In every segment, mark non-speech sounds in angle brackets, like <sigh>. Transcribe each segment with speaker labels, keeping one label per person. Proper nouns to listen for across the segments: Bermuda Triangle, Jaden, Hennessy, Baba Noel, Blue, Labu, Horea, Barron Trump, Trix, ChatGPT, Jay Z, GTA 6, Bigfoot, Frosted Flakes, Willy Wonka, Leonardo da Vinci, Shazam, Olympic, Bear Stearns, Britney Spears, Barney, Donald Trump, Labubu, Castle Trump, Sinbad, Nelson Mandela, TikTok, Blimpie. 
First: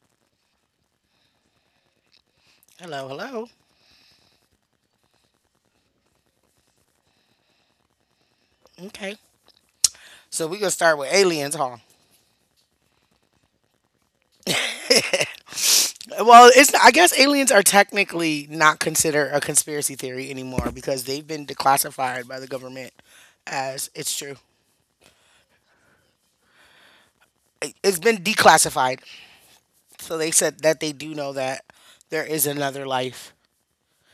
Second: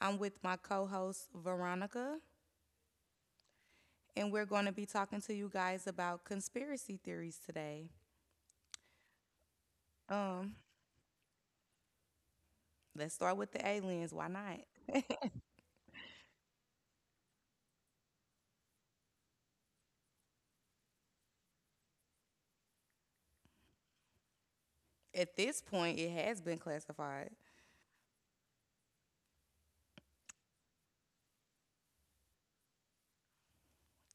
Speaker 1: I'm with my co host, Veronica,
Speaker 2: Hello, hello.
Speaker 1: and we're going to be talking to you guys about conspiracy theories today.
Speaker 2: Okay. So
Speaker 1: Um,
Speaker 2: we're gonna start with aliens, huh?
Speaker 1: let's start with the aliens. Why not?
Speaker 2: Well, it's I guess aliens are technically not considered a conspiracy theory anymore because they've been declassified by the government as it's true.
Speaker 1: At this point, it has been classified
Speaker 2: It's been declassified. So they said that they do know that there is another life.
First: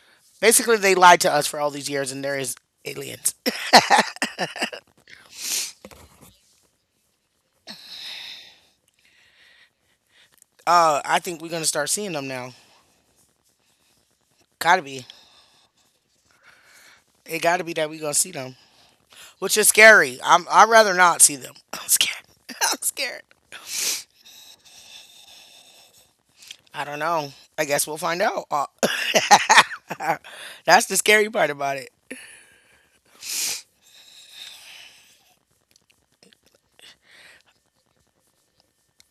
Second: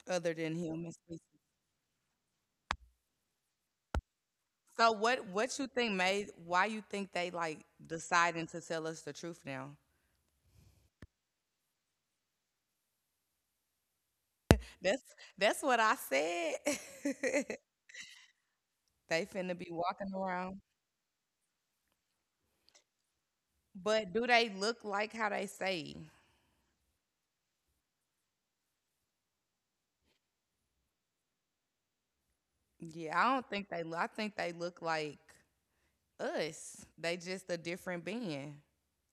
Speaker 1: other than
Speaker 2: Basically,
Speaker 1: human
Speaker 2: they
Speaker 1: species.
Speaker 2: lied to us for all these years and there is aliens. <laughs>
Speaker 1: So, what you think made why you think they like deciding to tell us the truth now?
Speaker 2: I think we're gonna start seeing them now. Gotta
Speaker 1: That's
Speaker 2: be.
Speaker 1: that's what I said.
Speaker 2: It
Speaker 1: <laughs>
Speaker 2: gotta be that we're gonna see them,
Speaker 1: They
Speaker 2: which
Speaker 1: finna
Speaker 2: is
Speaker 1: be walking
Speaker 2: scary. I'm.
Speaker 1: around.
Speaker 2: I'd rather not see them. <laughs> I'm scared. <laughs> I'm scared.
Speaker 1: But do they look like how they say?
Speaker 2: I don't know. I guess we'll find out. <laughs> That's the scary part about it.
Speaker 1: Yeah, I don't think they loo I think they look like us. They just a different being.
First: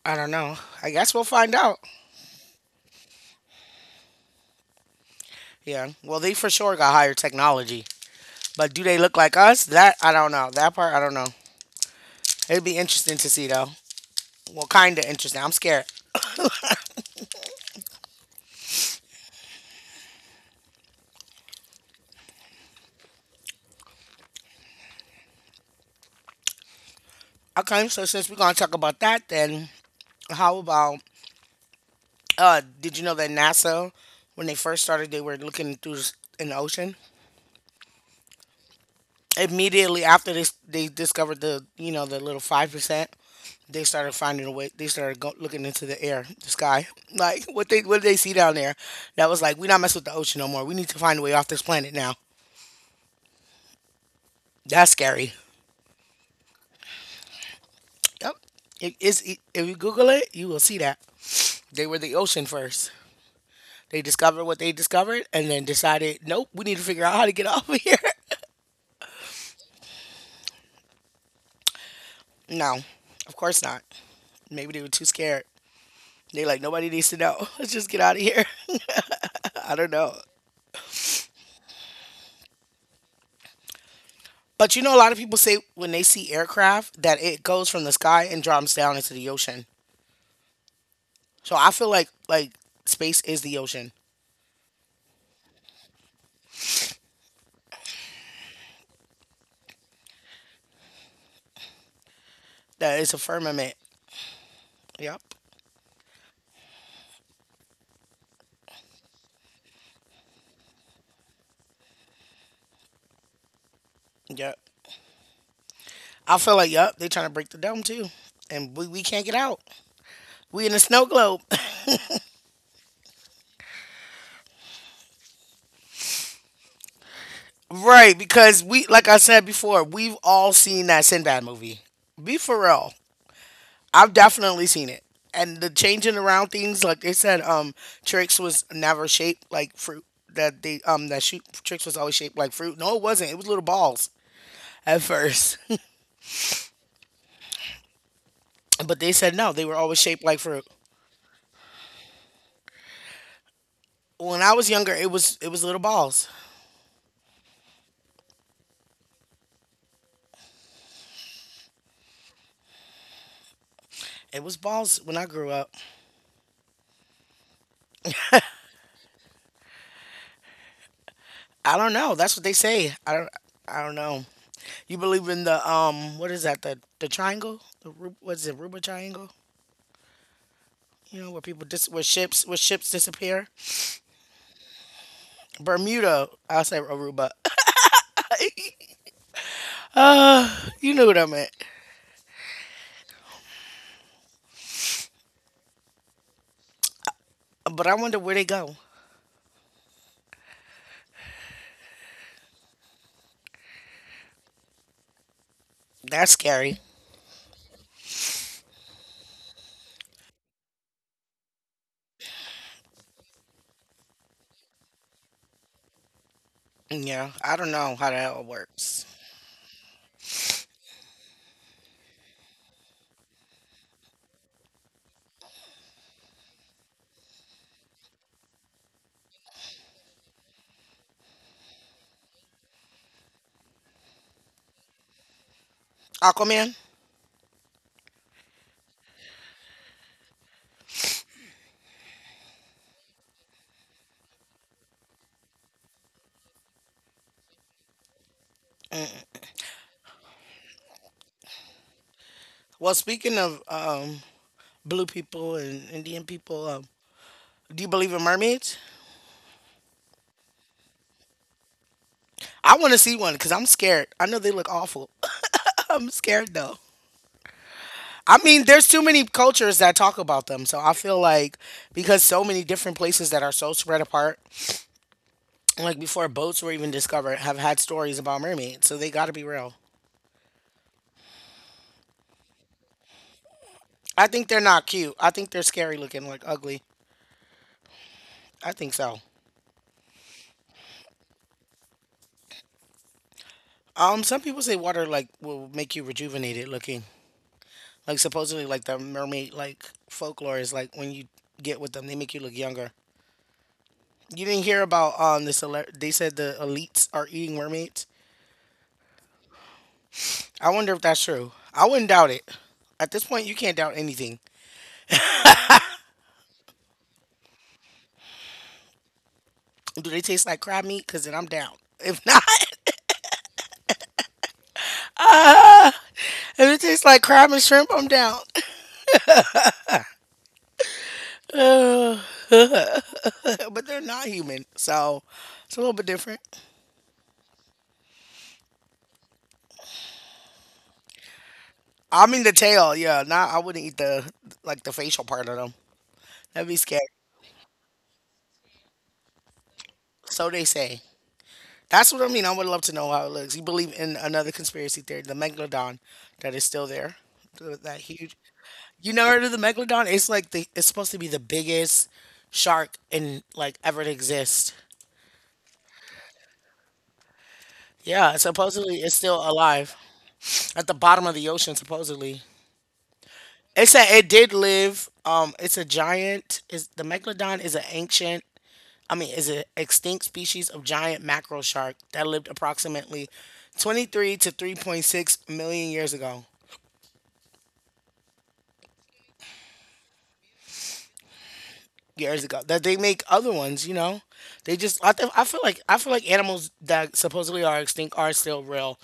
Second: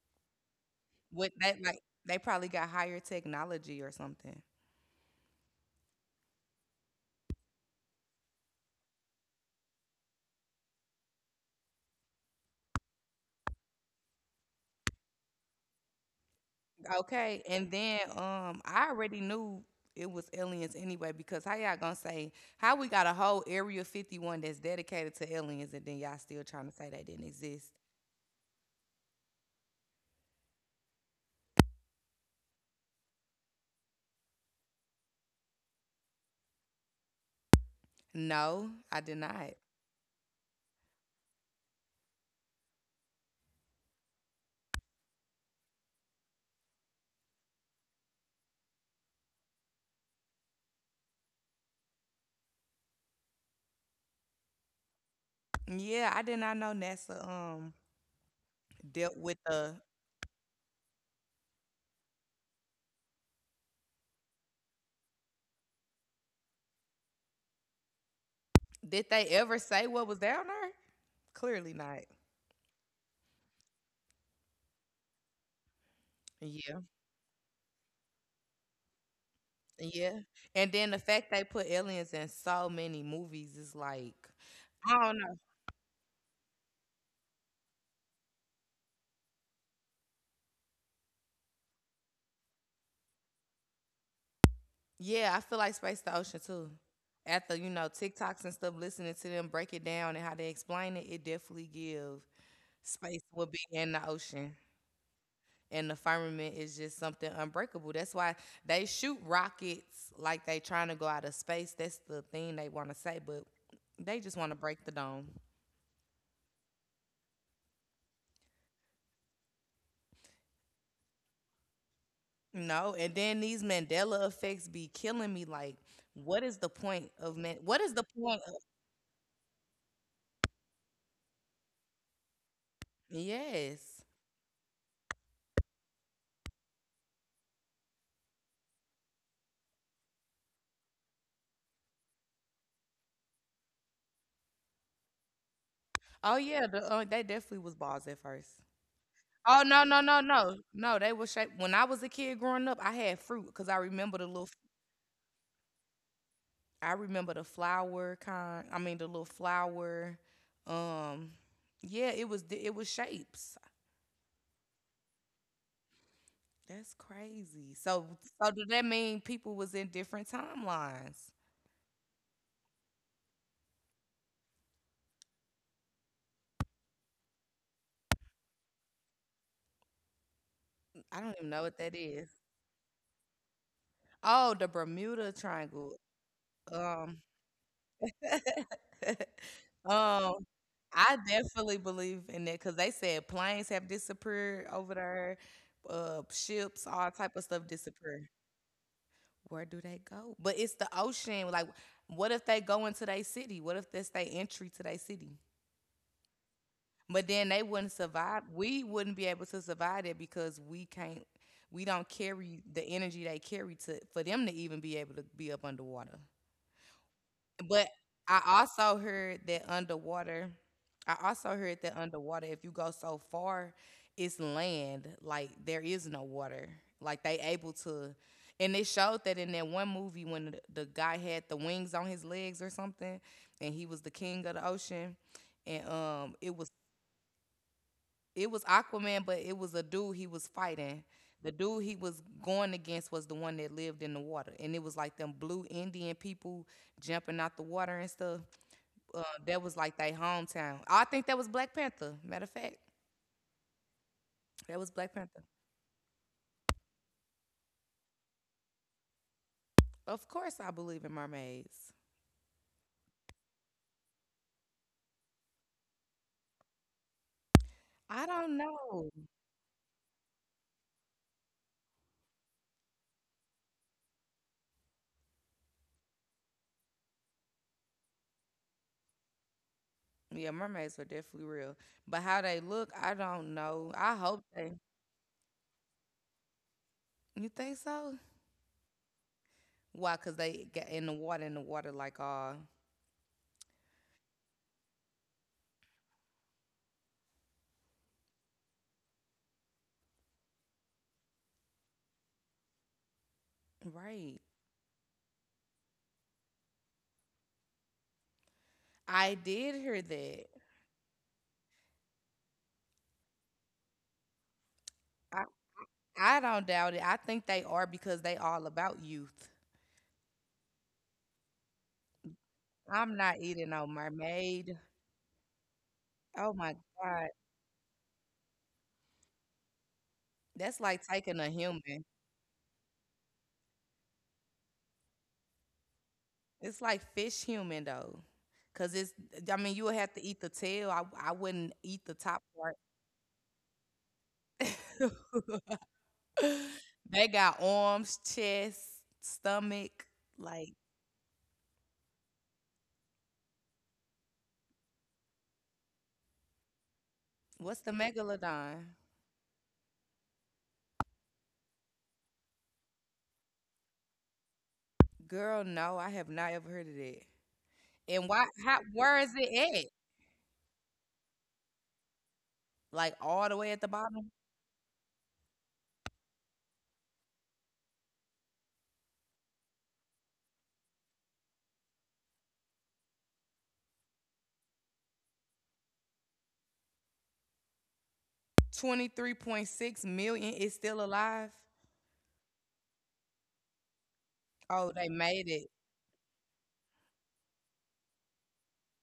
Speaker 2: I don't know. I guess we'll
Speaker 1: With
Speaker 2: find
Speaker 1: that,
Speaker 2: out.
Speaker 1: like, they probably got higher technology or something.
Speaker 2: Yeah. Well, they for sure got higher technology. But do they look like us? That, I don't know. That part, I don't know. It'd be interesting to see, though. Well, kind of interesting. I'm scared.
Speaker 1: Okay, and then, I already knew it was aliens anyway because how y'all gonna say how we got a whole Area 51 that's dedicated to aliens and then y'all still trying to say they didn't exist?
Speaker 2: Okay. So, since we're going to talk about that, then how about did you know that NASA, when they first started, they were looking through an ocean?
Speaker 1: No, I did not.
Speaker 2: Immediately after this, they discovered the, you know, the little 5%, they started finding a way. They started looking into the air, the sky. <laughs> Like what did they see down there? That was like we not mess with the ocean no more. We need to find a way off this planet now. That's scary.
Speaker 1: Yeah, I did not know NASA,
Speaker 2: Yep. It
Speaker 1: dealt
Speaker 2: is.
Speaker 1: with
Speaker 2: It, if
Speaker 1: the.
Speaker 2: you Google it, you will see that they were the ocean first. They discovered what they discovered, and then decided, nope, we need to figure out how to get <laughs> off of here. <laughs>
Speaker 1: Did they ever say what was down there? Clearly not.
Speaker 2: No, of course not. Maybe they were too scared. They like
Speaker 1: Yeah.
Speaker 2: nobody needs to know. <laughs> Let's just get out of here. <laughs> I don't know.
Speaker 1: Yeah. And then the fact they put aliens in so many movies is like,
Speaker 2: But you
Speaker 1: I
Speaker 2: know, a lot
Speaker 1: don't
Speaker 2: of
Speaker 1: know.
Speaker 2: people say when they see aircraft that it goes from the sky and drops down into the ocean. So I feel like space is the ocean.
Speaker 1: Yeah, I feel like Space the Ocean too. After, TikToks and stuff, listening to them break it down and how they explain it, it definitely give
Speaker 2: That it's a
Speaker 1: space will be
Speaker 2: firmament.
Speaker 1: in the ocean.
Speaker 2: Yep.
Speaker 1: And the firmament is just something unbreakable. That's why they shoot rockets like they trying to go out of space. That's the thing they want to say, but they just want to
Speaker 2: Yep.
Speaker 1: break the dome.
Speaker 2: I feel like yep, they trying to break the dome too. And we can't get out. We in a snow globe. <laughs>
Speaker 1: No, and then these Mandela effects be killing me. Like, what is the point of man? What is the
Speaker 2: Right,
Speaker 1: point of
Speaker 2: because we like I said before, we've all seen that Sinbad movie. Be for real.
Speaker 1: yes?
Speaker 2: I've definitely seen it. And the changing around things, like they said, Trix was never shaped like fruit. That they that shoot Trix was always shaped like fruit. No, it wasn't. It was little balls at first.
Speaker 1: Oh yeah, they definitely was balls at first.
Speaker 2: <laughs> But they said no,
Speaker 1: Oh
Speaker 2: they were
Speaker 1: no, no,
Speaker 2: always
Speaker 1: no,
Speaker 2: shaped like
Speaker 1: no,
Speaker 2: fruit.
Speaker 1: no. They were shaped. When I was a kid growing up, I had fruit because I remember the
Speaker 2: When
Speaker 1: little.
Speaker 2: I was younger, it was little balls.
Speaker 1: I remember the flower kind. I mean the little flower. Um, yeah, it was shapes.
Speaker 2: It was balls when I grew up.
Speaker 1: That's crazy. So does that mean people was in different timelines?
Speaker 2: I don't know. That's what they say. I don't know. You believe in the what is that? The triangle? What is it? Aruba triangle?
Speaker 1: I
Speaker 2: You know
Speaker 1: don't
Speaker 2: where
Speaker 1: even know
Speaker 2: people
Speaker 1: what
Speaker 2: dis
Speaker 1: that is.
Speaker 2: where ships disappear.
Speaker 1: Oh, the Bermuda Triangle.
Speaker 2: Bermuda. I say
Speaker 1: Um,
Speaker 2: Aruba.
Speaker 1: <laughs> um,
Speaker 2: Uh, you knew
Speaker 1: I
Speaker 2: what I meant.
Speaker 1: definitely believe in that because they said planes have disappeared over there, ships, all type of stuff
Speaker 2: But I wonder
Speaker 1: disappear.
Speaker 2: where they go.
Speaker 1: Where do they go? But it's the ocean. Like, what if they go into their city? What if that's their entry to their city?
Speaker 2: That's scary.
Speaker 1: But then they wouldn't survive. We wouldn't be able to survive it because we can't. We don't carry the energy they carry to for them to even be able to be up underwater.
Speaker 2: Yeah, I don't
Speaker 1: But
Speaker 2: know how that all
Speaker 1: I also
Speaker 2: works.
Speaker 1: heard that underwater, if you go so far, it's land. Like there is no water. Like they able to, and it showed that in that one movie when the guy had the wings on his legs or something, and he was the king of the ocean, and um,
Speaker 2: Aquaman?
Speaker 1: it was it was Aquaman, but it was a dude he was fighting. The dude he was going against was the one that lived in the water, and it was like them blue Indian people jumping out the water and stuff. That was like their hometown. I think that was Black Panther. Matter of fact,
Speaker 2: Well, speaking of
Speaker 1: that
Speaker 2: blue
Speaker 1: was Black
Speaker 2: people
Speaker 1: Panther.
Speaker 2: and Indian people, do you believe in mermaids?
Speaker 1: Of course, I believe in mermaids.
Speaker 2: I want to see one because I'm scared. I know they look awful. <laughs> I'm scared though.
Speaker 1: I
Speaker 2: I mean,
Speaker 1: don't
Speaker 2: there's too
Speaker 1: know.
Speaker 2: many cultures that talk about them. So I feel like because so many different places that are so spread apart, like before boats were even discovered, have had stories about mermaids. So they got to be real.
Speaker 1: Yeah, mermaids are definitely real, but how they look, I don't know. I
Speaker 2: I think
Speaker 1: hope
Speaker 2: they're
Speaker 1: they.
Speaker 2: not cute. I think they're scary looking, like ugly.
Speaker 1: You think so?
Speaker 2: I think so.
Speaker 1: Why? Cause they get in the water, like
Speaker 2: Some people say water like will make you rejuvenated looking. Like supposedly, like the mermaid like folklore is like when you get with them, they make you look younger.
Speaker 1: right.
Speaker 2: You didn't hear about this? They said the elites are eating mermaids.
Speaker 1: I did hear that.
Speaker 2: I wonder if that's true. I wouldn't doubt it. At this point, you can't doubt anything.
Speaker 1: I I don't doubt it. I think they are because they all about youth.
Speaker 2: Do they taste like crab meat? Cause then I'm down. If not,
Speaker 1: I'm not eating no mermaid. Oh
Speaker 2: <laughs> if
Speaker 1: my
Speaker 2: it tastes like
Speaker 1: god,
Speaker 2: crab and shrimp, I'm down.
Speaker 1: that's like taking a human.
Speaker 2: <laughs> But they're not human, so it's a little bit different.
Speaker 1: It's like fish human though, cause it's. I mean, you would have to eat the tail. I wouldn't eat the
Speaker 2: I
Speaker 1: top
Speaker 2: mean the
Speaker 1: part.
Speaker 2: tail. Yeah, nah, I wouldn't eat the like the facial part of them.
Speaker 1: <laughs>
Speaker 2: That'd be scary.
Speaker 1: They got arms, chest, stomach.
Speaker 2: So they
Speaker 1: Like,
Speaker 2: say. That's what I mean. I would love to know how it looks. You believe in another conspiracy theory, the megalodon that is still there,
Speaker 1: what's the
Speaker 2: that huge.
Speaker 1: megalodon?
Speaker 2: You never heard of the megalodon? It's like the it's supposed to be the biggest shark in like ever to exist.
Speaker 1: Girl, no, I have not ever heard of that. And
Speaker 2: Yeah,
Speaker 1: why? How?
Speaker 2: supposedly it's
Speaker 1: Where is
Speaker 2: still
Speaker 1: it at?
Speaker 2: alive at the bottom of the ocean. Supposedly,
Speaker 1: Like all the way at
Speaker 2: it
Speaker 1: the
Speaker 2: said it
Speaker 1: bottom.
Speaker 2: did live. It's a giant. Is the megalodon is an ancient I mean, is an extinct species of giant mackerel shark that lived approximately 23 to 3.6 million years ago.
Speaker 1: 23.6 million is still alive.
Speaker 2: Years ago, that they make other ones, you know, they
Speaker 1: Oh,
Speaker 2: just
Speaker 1: they
Speaker 2: I
Speaker 1: made
Speaker 2: feel
Speaker 1: it.
Speaker 2: like animals that supposedly are extinct are still real.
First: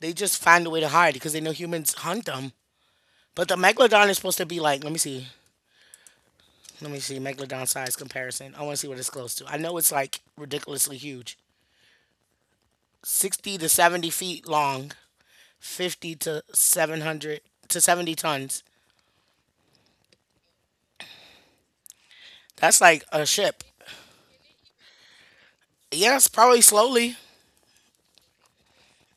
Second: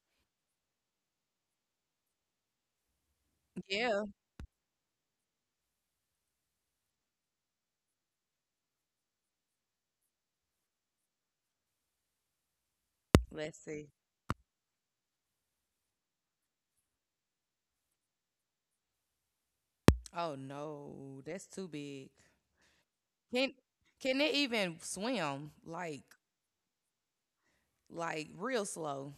Speaker 2: They just find a way to hide because they know humans hunt them. But the
Speaker 1: Yeah.
Speaker 2: megalodon is supposed to be like, let me see megalodon size comparison. I want to see what it's close to. I know it's like ridiculously huge,
Speaker 1: Let's
Speaker 2: 60 to
Speaker 1: see.
Speaker 2: 70 feet long, 50 to 700 to 70 tons,
Speaker 1: Oh no, that's too big.
Speaker 2: That's like a
Speaker 1: Can
Speaker 2: ship.
Speaker 1: can they even swim? Like
Speaker 2: Yes, probably slowly.
Speaker 1: real slow.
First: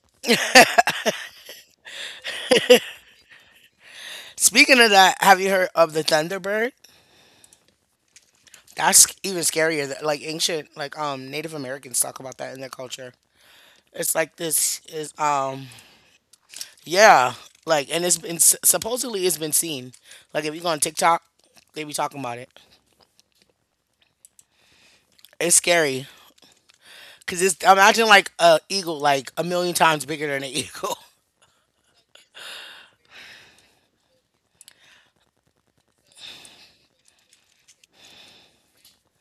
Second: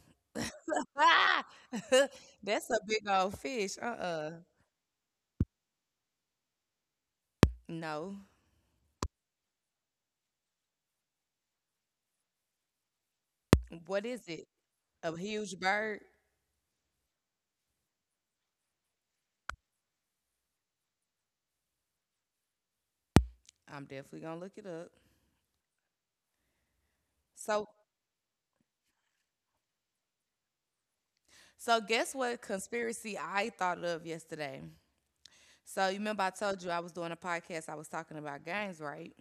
Speaker 1: Ah! <laughs> That's a big old fish. Uh-uh.
Speaker 2: Speaking of that, have you heard of the Thunderbird?
Speaker 1: No.
Speaker 2: That's even scarier. Like ancient, like Native Americans talk about that in their culture.
Speaker 1: What
Speaker 2: It's
Speaker 1: is
Speaker 2: like
Speaker 1: it?
Speaker 2: this is
Speaker 1: A huge bird?
Speaker 2: Yeah, like and it's been supposedly it's been seen. Like if you go on TikTok, they be talking about it.
Speaker 1: I'm definitely gonna look it up.
Speaker 2: It's scary because it's
Speaker 1: So
Speaker 2: imagine like a eagle like a million times bigger than an <laughs> eagle.
Speaker 1: guess what conspiracy I thought of yesterday? So you remember I told you I was doing a podcast, I was talking about games, right?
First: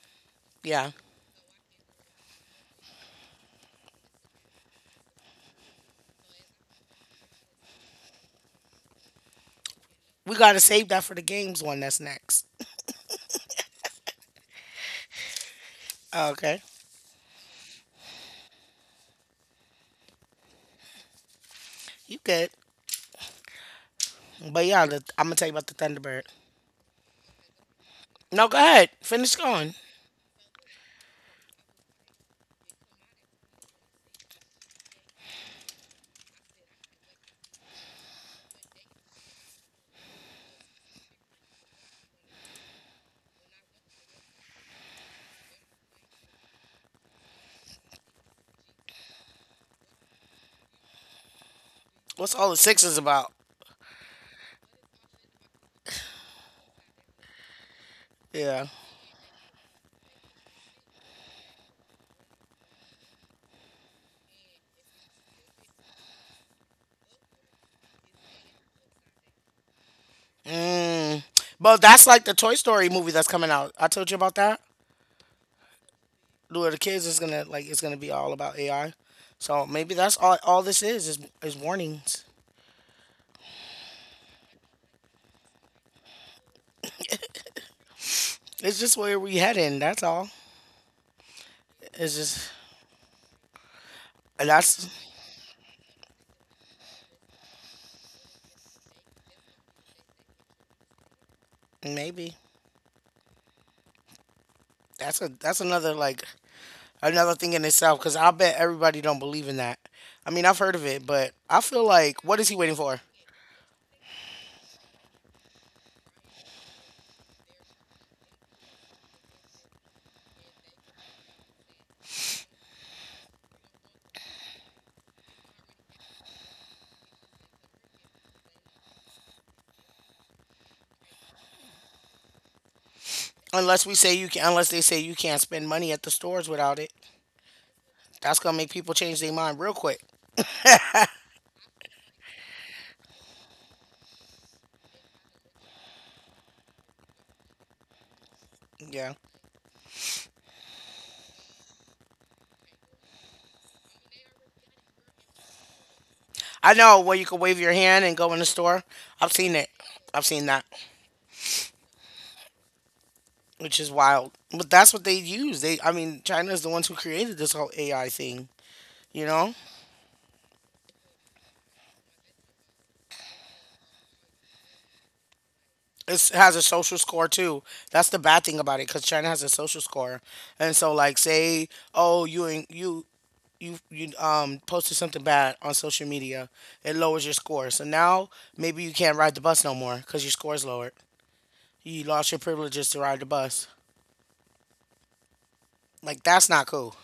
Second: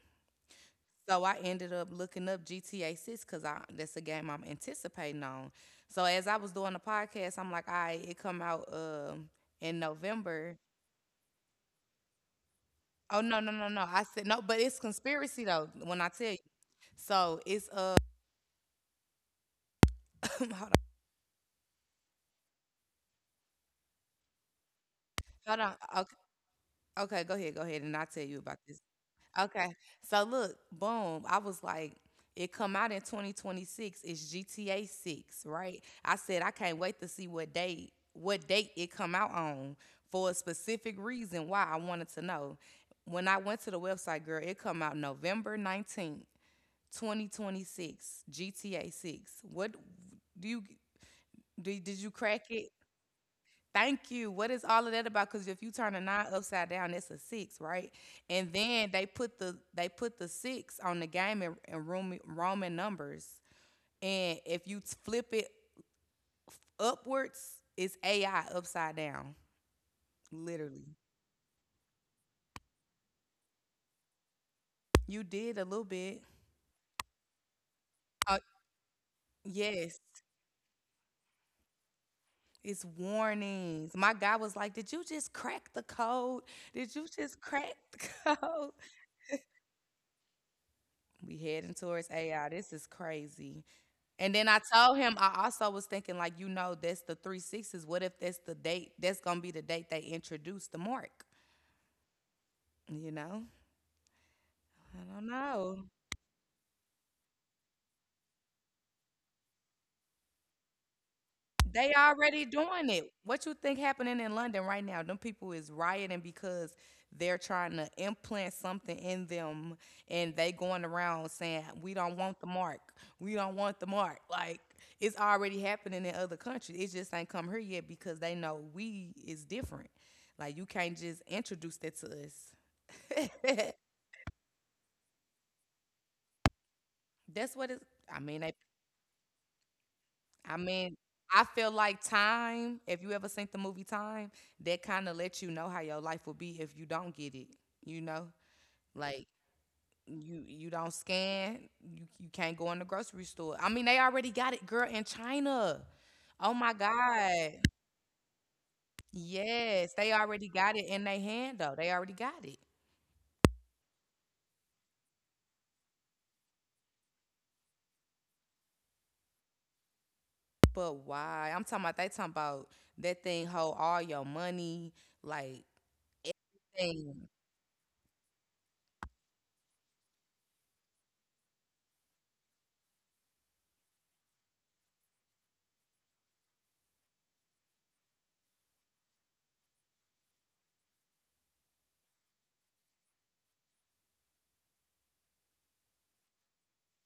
Speaker 2: Yeah,
Speaker 1: So I ended up looking up GTA 6 because I that's a game I'm anticipating on. So as I was doing the podcast, I'm like, all right, it come out in
Speaker 2: we
Speaker 1: November.
Speaker 2: gotta save that for the games one that's next.
Speaker 1: Oh no, no, no, no. I said no, but it's conspiracy though, when I tell you.
Speaker 2: Okay,
Speaker 1: So it's <laughs> <coughs> hold on.
Speaker 2: you good? But yeah, I'm gonna tell you
Speaker 1: Hold
Speaker 2: about the
Speaker 1: on.
Speaker 2: Thunderbird.
Speaker 1: Okay, okay, go ahead, and I'll tell you
Speaker 2: No,
Speaker 1: about
Speaker 2: go
Speaker 1: this.
Speaker 2: ahead. Finish
Speaker 1: Okay.
Speaker 2: going.
Speaker 1: So look, boom. I was like, it come out in 2026. It's GTA 6, right? I said I can't wait to see what date it come out on for a specific reason why I wanted to know. When I went to the website, girl, it come out November 19th, 2026, GTA 6. What do you do, did you
Speaker 2: What's
Speaker 1: crack
Speaker 2: all the
Speaker 1: it?
Speaker 2: sixes about?
Speaker 1: Thank you. What is all of that about? Because if you turn a nine upside down, that's a six, right? And
Speaker 2: Yeah.
Speaker 1: then they put the six on the game in, Roman, numbers, and if you flip it upwards, it's AI upside down. Literally,
Speaker 2: Mm. But that's like the Toy Story movie that's coming out. I told you about that.
Speaker 1: you did a little bit.
Speaker 2: Where the kids is gonna like it's gonna be all
Speaker 1: Uh,
Speaker 2: about AI. So maybe
Speaker 1: yes,
Speaker 2: that's all this is warnings.
Speaker 1: it's warnings. My guy was like, "Did you just crack the code? Did you just crack the <laughs> code?"
Speaker 2: It's just where we heading, that's all.
Speaker 1: We heading towards
Speaker 2: It's
Speaker 1: AI.
Speaker 2: just
Speaker 1: This is crazy. And then I
Speaker 2: that's
Speaker 1: told him I also was thinking, like, that's the three sixes. What if that's the date? That's gonna be the date they introduce the mark.
Speaker 2: Maybe.
Speaker 1: You know? I
Speaker 2: That's
Speaker 1: don't
Speaker 2: a that's
Speaker 1: know.
Speaker 2: another like another thing in itself because I bet everybody don't believe in that. I mean, I've heard of it, but I feel
Speaker 1: They
Speaker 2: like what
Speaker 1: already
Speaker 2: is he waiting
Speaker 1: doing
Speaker 2: for?
Speaker 1: it. What you think happening in London right now? Them people is rioting because they're trying to implant something in them and they going around saying, "We don't want the mark. We don't want the mark." Like it's already happening in other countries. It just ain't come here yet because they know we is different. Like you can't just introduce that to us. <laughs>
Speaker 2: Unless we say you can, unless they say you can't spend money at the stores without it.
Speaker 1: That's what it. I
Speaker 2: That's
Speaker 1: mean, they,
Speaker 2: gonna make people change their mind real quick.
Speaker 1: I mean, I feel like Time, if you ever seen the movie Time, that kind of lets you know how your life will be if you don't get it, you know?
Speaker 2: Yeah,
Speaker 1: Like you don't scan, you can't go in the grocery store. I mean, they already got it, girl, in China. Oh my
Speaker 2: I know where you can wave
Speaker 1: God.
Speaker 2: your hand and go in the store. I've seen it.
Speaker 1: Yes, they
Speaker 2: I've seen
Speaker 1: already
Speaker 2: that,
Speaker 1: got it in their hand though. They already got it.
Speaker 2: which is wild. But that's what they use. They, I mean, China is the ones who created this whole AI thing. You know,
Speaker 1: But why? I'm talking about they talking about that thing hold all your money, like
Speaker 2: it's, it has a social
Speaker 1: everything.
Speaker 2: score too. That's the bad thing about it, because China has a social score, and so like, say, oh, you in- you you you posted something bad on social media, it lowers your score. So now maybe you can't ride the bus no more because your score's lowered. You lost your privileges to ride the bus. Like that's not cool.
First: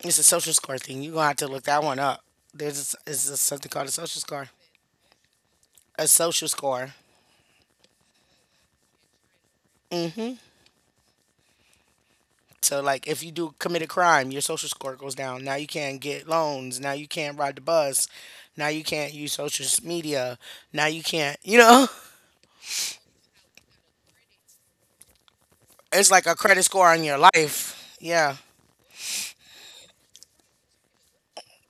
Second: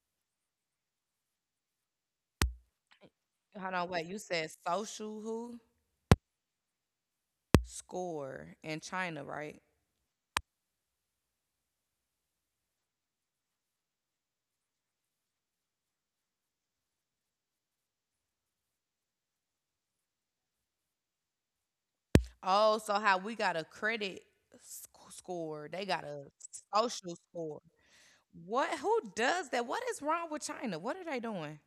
Speaker 2: It's a social score thing. You're gonna have to look that one up. There's is something
Speaker 1: Hold
Speaker 2: called
Speaker 1: on,
Speaker 2: a
Speaker 1: wait, you
Speaker 2: social score.
Speaker 1: said social who?
Speaker 2: A social score.
Speaker 1: Score in China, right?
Speaker 2: Hmm. So like if you do commit a crime, your social score goes down. Now you can't get loans. Now you can't ride the bus. Now you can't use social media. Now you can't. You know,
Speaker 1: Oh, so how we got a credit score, they
Speaker 2: <laughs>
Speaker 1: got
Speaker 2: it's like
Speaker 1: a
Speaker 2: a credit score on your
Speaker 1: social score.
Speaker 2: life. Yeah,
Speaker 1: What? Who does that? What is wrong with China? What are they doing?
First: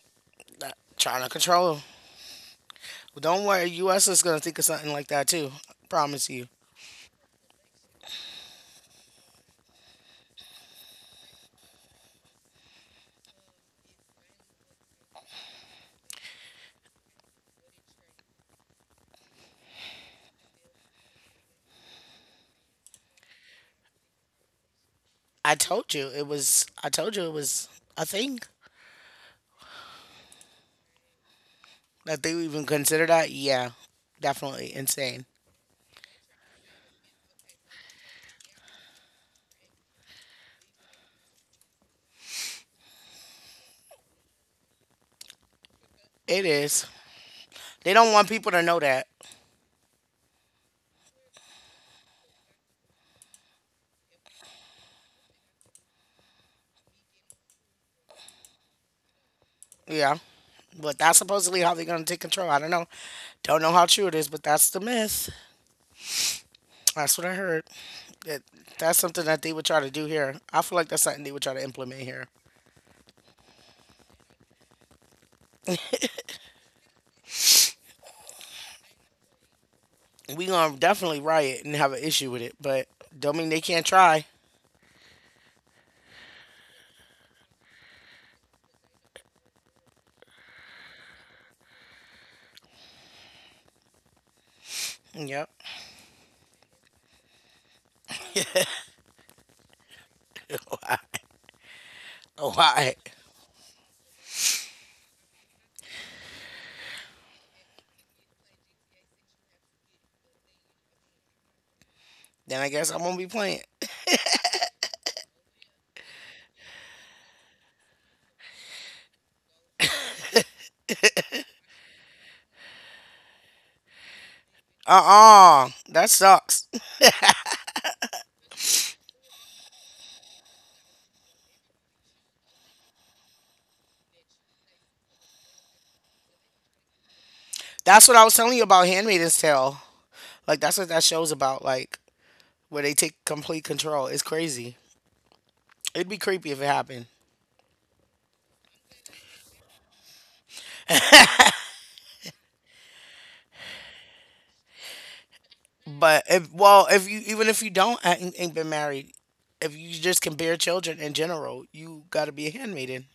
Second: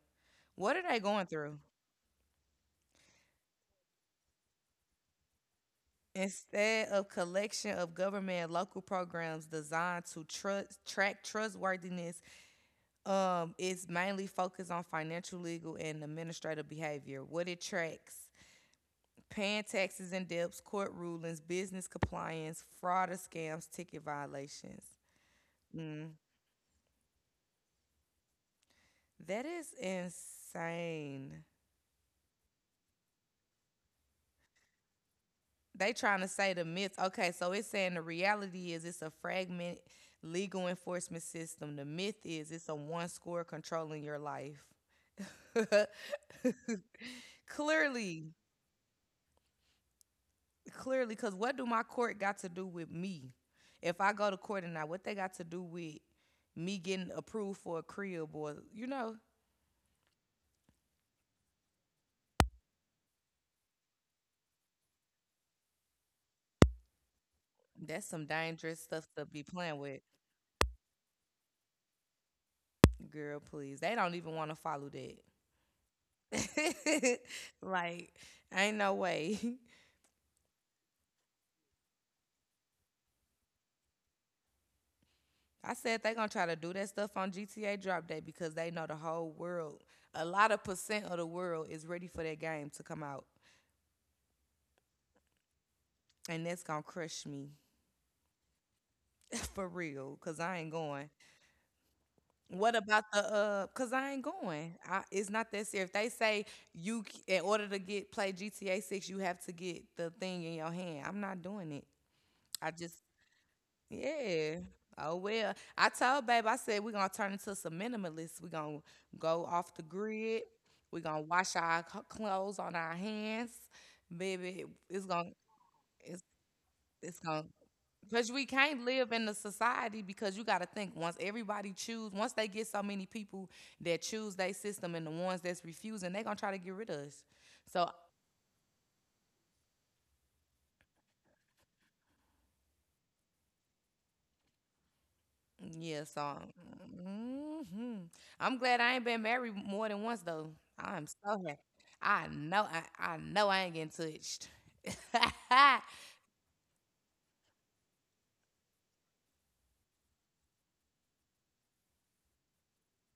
Speaker 1: What
Speaker 2: that,
Speaker 1: are they
Speaker 2: trying
Speaker 1: going
Speaker 2: to
Speaker 1: through?
Speaker 2: control. Don't worry, U.S. is gonna think of something like that too. I promise you.
Speaker 1: Instead of collection of government and local programs designed to trust, track trustworthiness, it's mainly focused on financial, legal, and administrative behavior. What it tracks, paying taxes and debts, court rulings, business compliance, fraud or scams, ticket violations.
Speaker 2: I told you
Speaker 1: Mm,
Speaker 2: it was. I told you it was a thing.
Speaker 1: that is insane.
Speaker 2: That they even consider that? Yeah, definitely insane.
Speaker 1: They trying to say the myth. Okay, so it's saying the reality is it's a fragment legal enforcement system. The myth is it's a one score controlling your life.
Speaker 2: It is.
Speaker 1: <laughs>
Speaker 2: They don't want
Speaker 1: Clearly,
Speaker 2: people to know that.
Speaker 1: clearly, because what do my court got to do with me if I go to court, and not what they got to do with me getting approved for a crib, or you know,
Speaker 2: Yeah, but that's supposedly how they're gonna take control. I don't know. Don't know how true it is, but that's the myth. That's what I heard.
Speaker 1: that's some
Speaker 2: That
Speaker 1: dangerous
Speaker 2: that's
Speaker 1: stuff to
Speaker 2: something
Speaker 1: be
Speaker 2: that they would
Speaker 1: playing
Speaker 2: try to
Speaker 1: with.
Speaker 2: do here. I feel like that's something they would try to implement here.
Speaker 1: Girl please, they don't even want to follow that. <laughs> Like, ain't no way.
Speaker 2: We gonna definitely riot and have an issue with it, but don't mean they can't try.
Speaker 1: <laughs> I said they gonna try to do that stuff on GTA drop day because they know the whole world, a lot of percent of the world is ready for that game to come out,
Speaker 2: Yep.
Speaker 1: and that's gonna crush me <laughs> for real because I ain't going.
Speaker 2: Oh, <laughs>
Speaker 1: What
Speaker 2: hi.
Speaker 1: about the? Cause I ain't going. I It's not that serious. If they say in order to get play GTA 6, you have to get the thing in your hand. I'm not doing it.
Speaker 2: Then I
Speaker 1: I
Speaker 2: guess
Speaker 1: just
Speaker 2: I'm gonna be playing.
Speaker 1: yeah. Oh well. I told babe I said we're going to turn into some minimalists. We're going to go off the grid. We're going to wash our clothes on our hands. Baby, it's going
Speaker 2: Uh-uh. That
Speaker 1: to it's
Speaker 2: sucks. <laughs>
Speaker 1: it's going to because we can't live in the society because you got to think once everybody choose, once they get so many people that choose their system and the ones that's refusing, they going to try to get rid of us. So,
Speaker 2: That's what I was telling you about Handmaid's Tale. Like that's what that show's about. Like where they take complete control. It's crazy.
Speaker 1: yeah,
Speaker 2: It'd be
Speaker 1: so
Speaker 2: creepy if it happened.
Speaker 1: hmm I'm glad I ain't been married more than once, though. I'm so happy. I know, I know I ain't getting touched. <laughs>
Speaker 2: But if well, if you even if you don't ain't been married, if you just can bear children in general, you gotta be a handmaiden.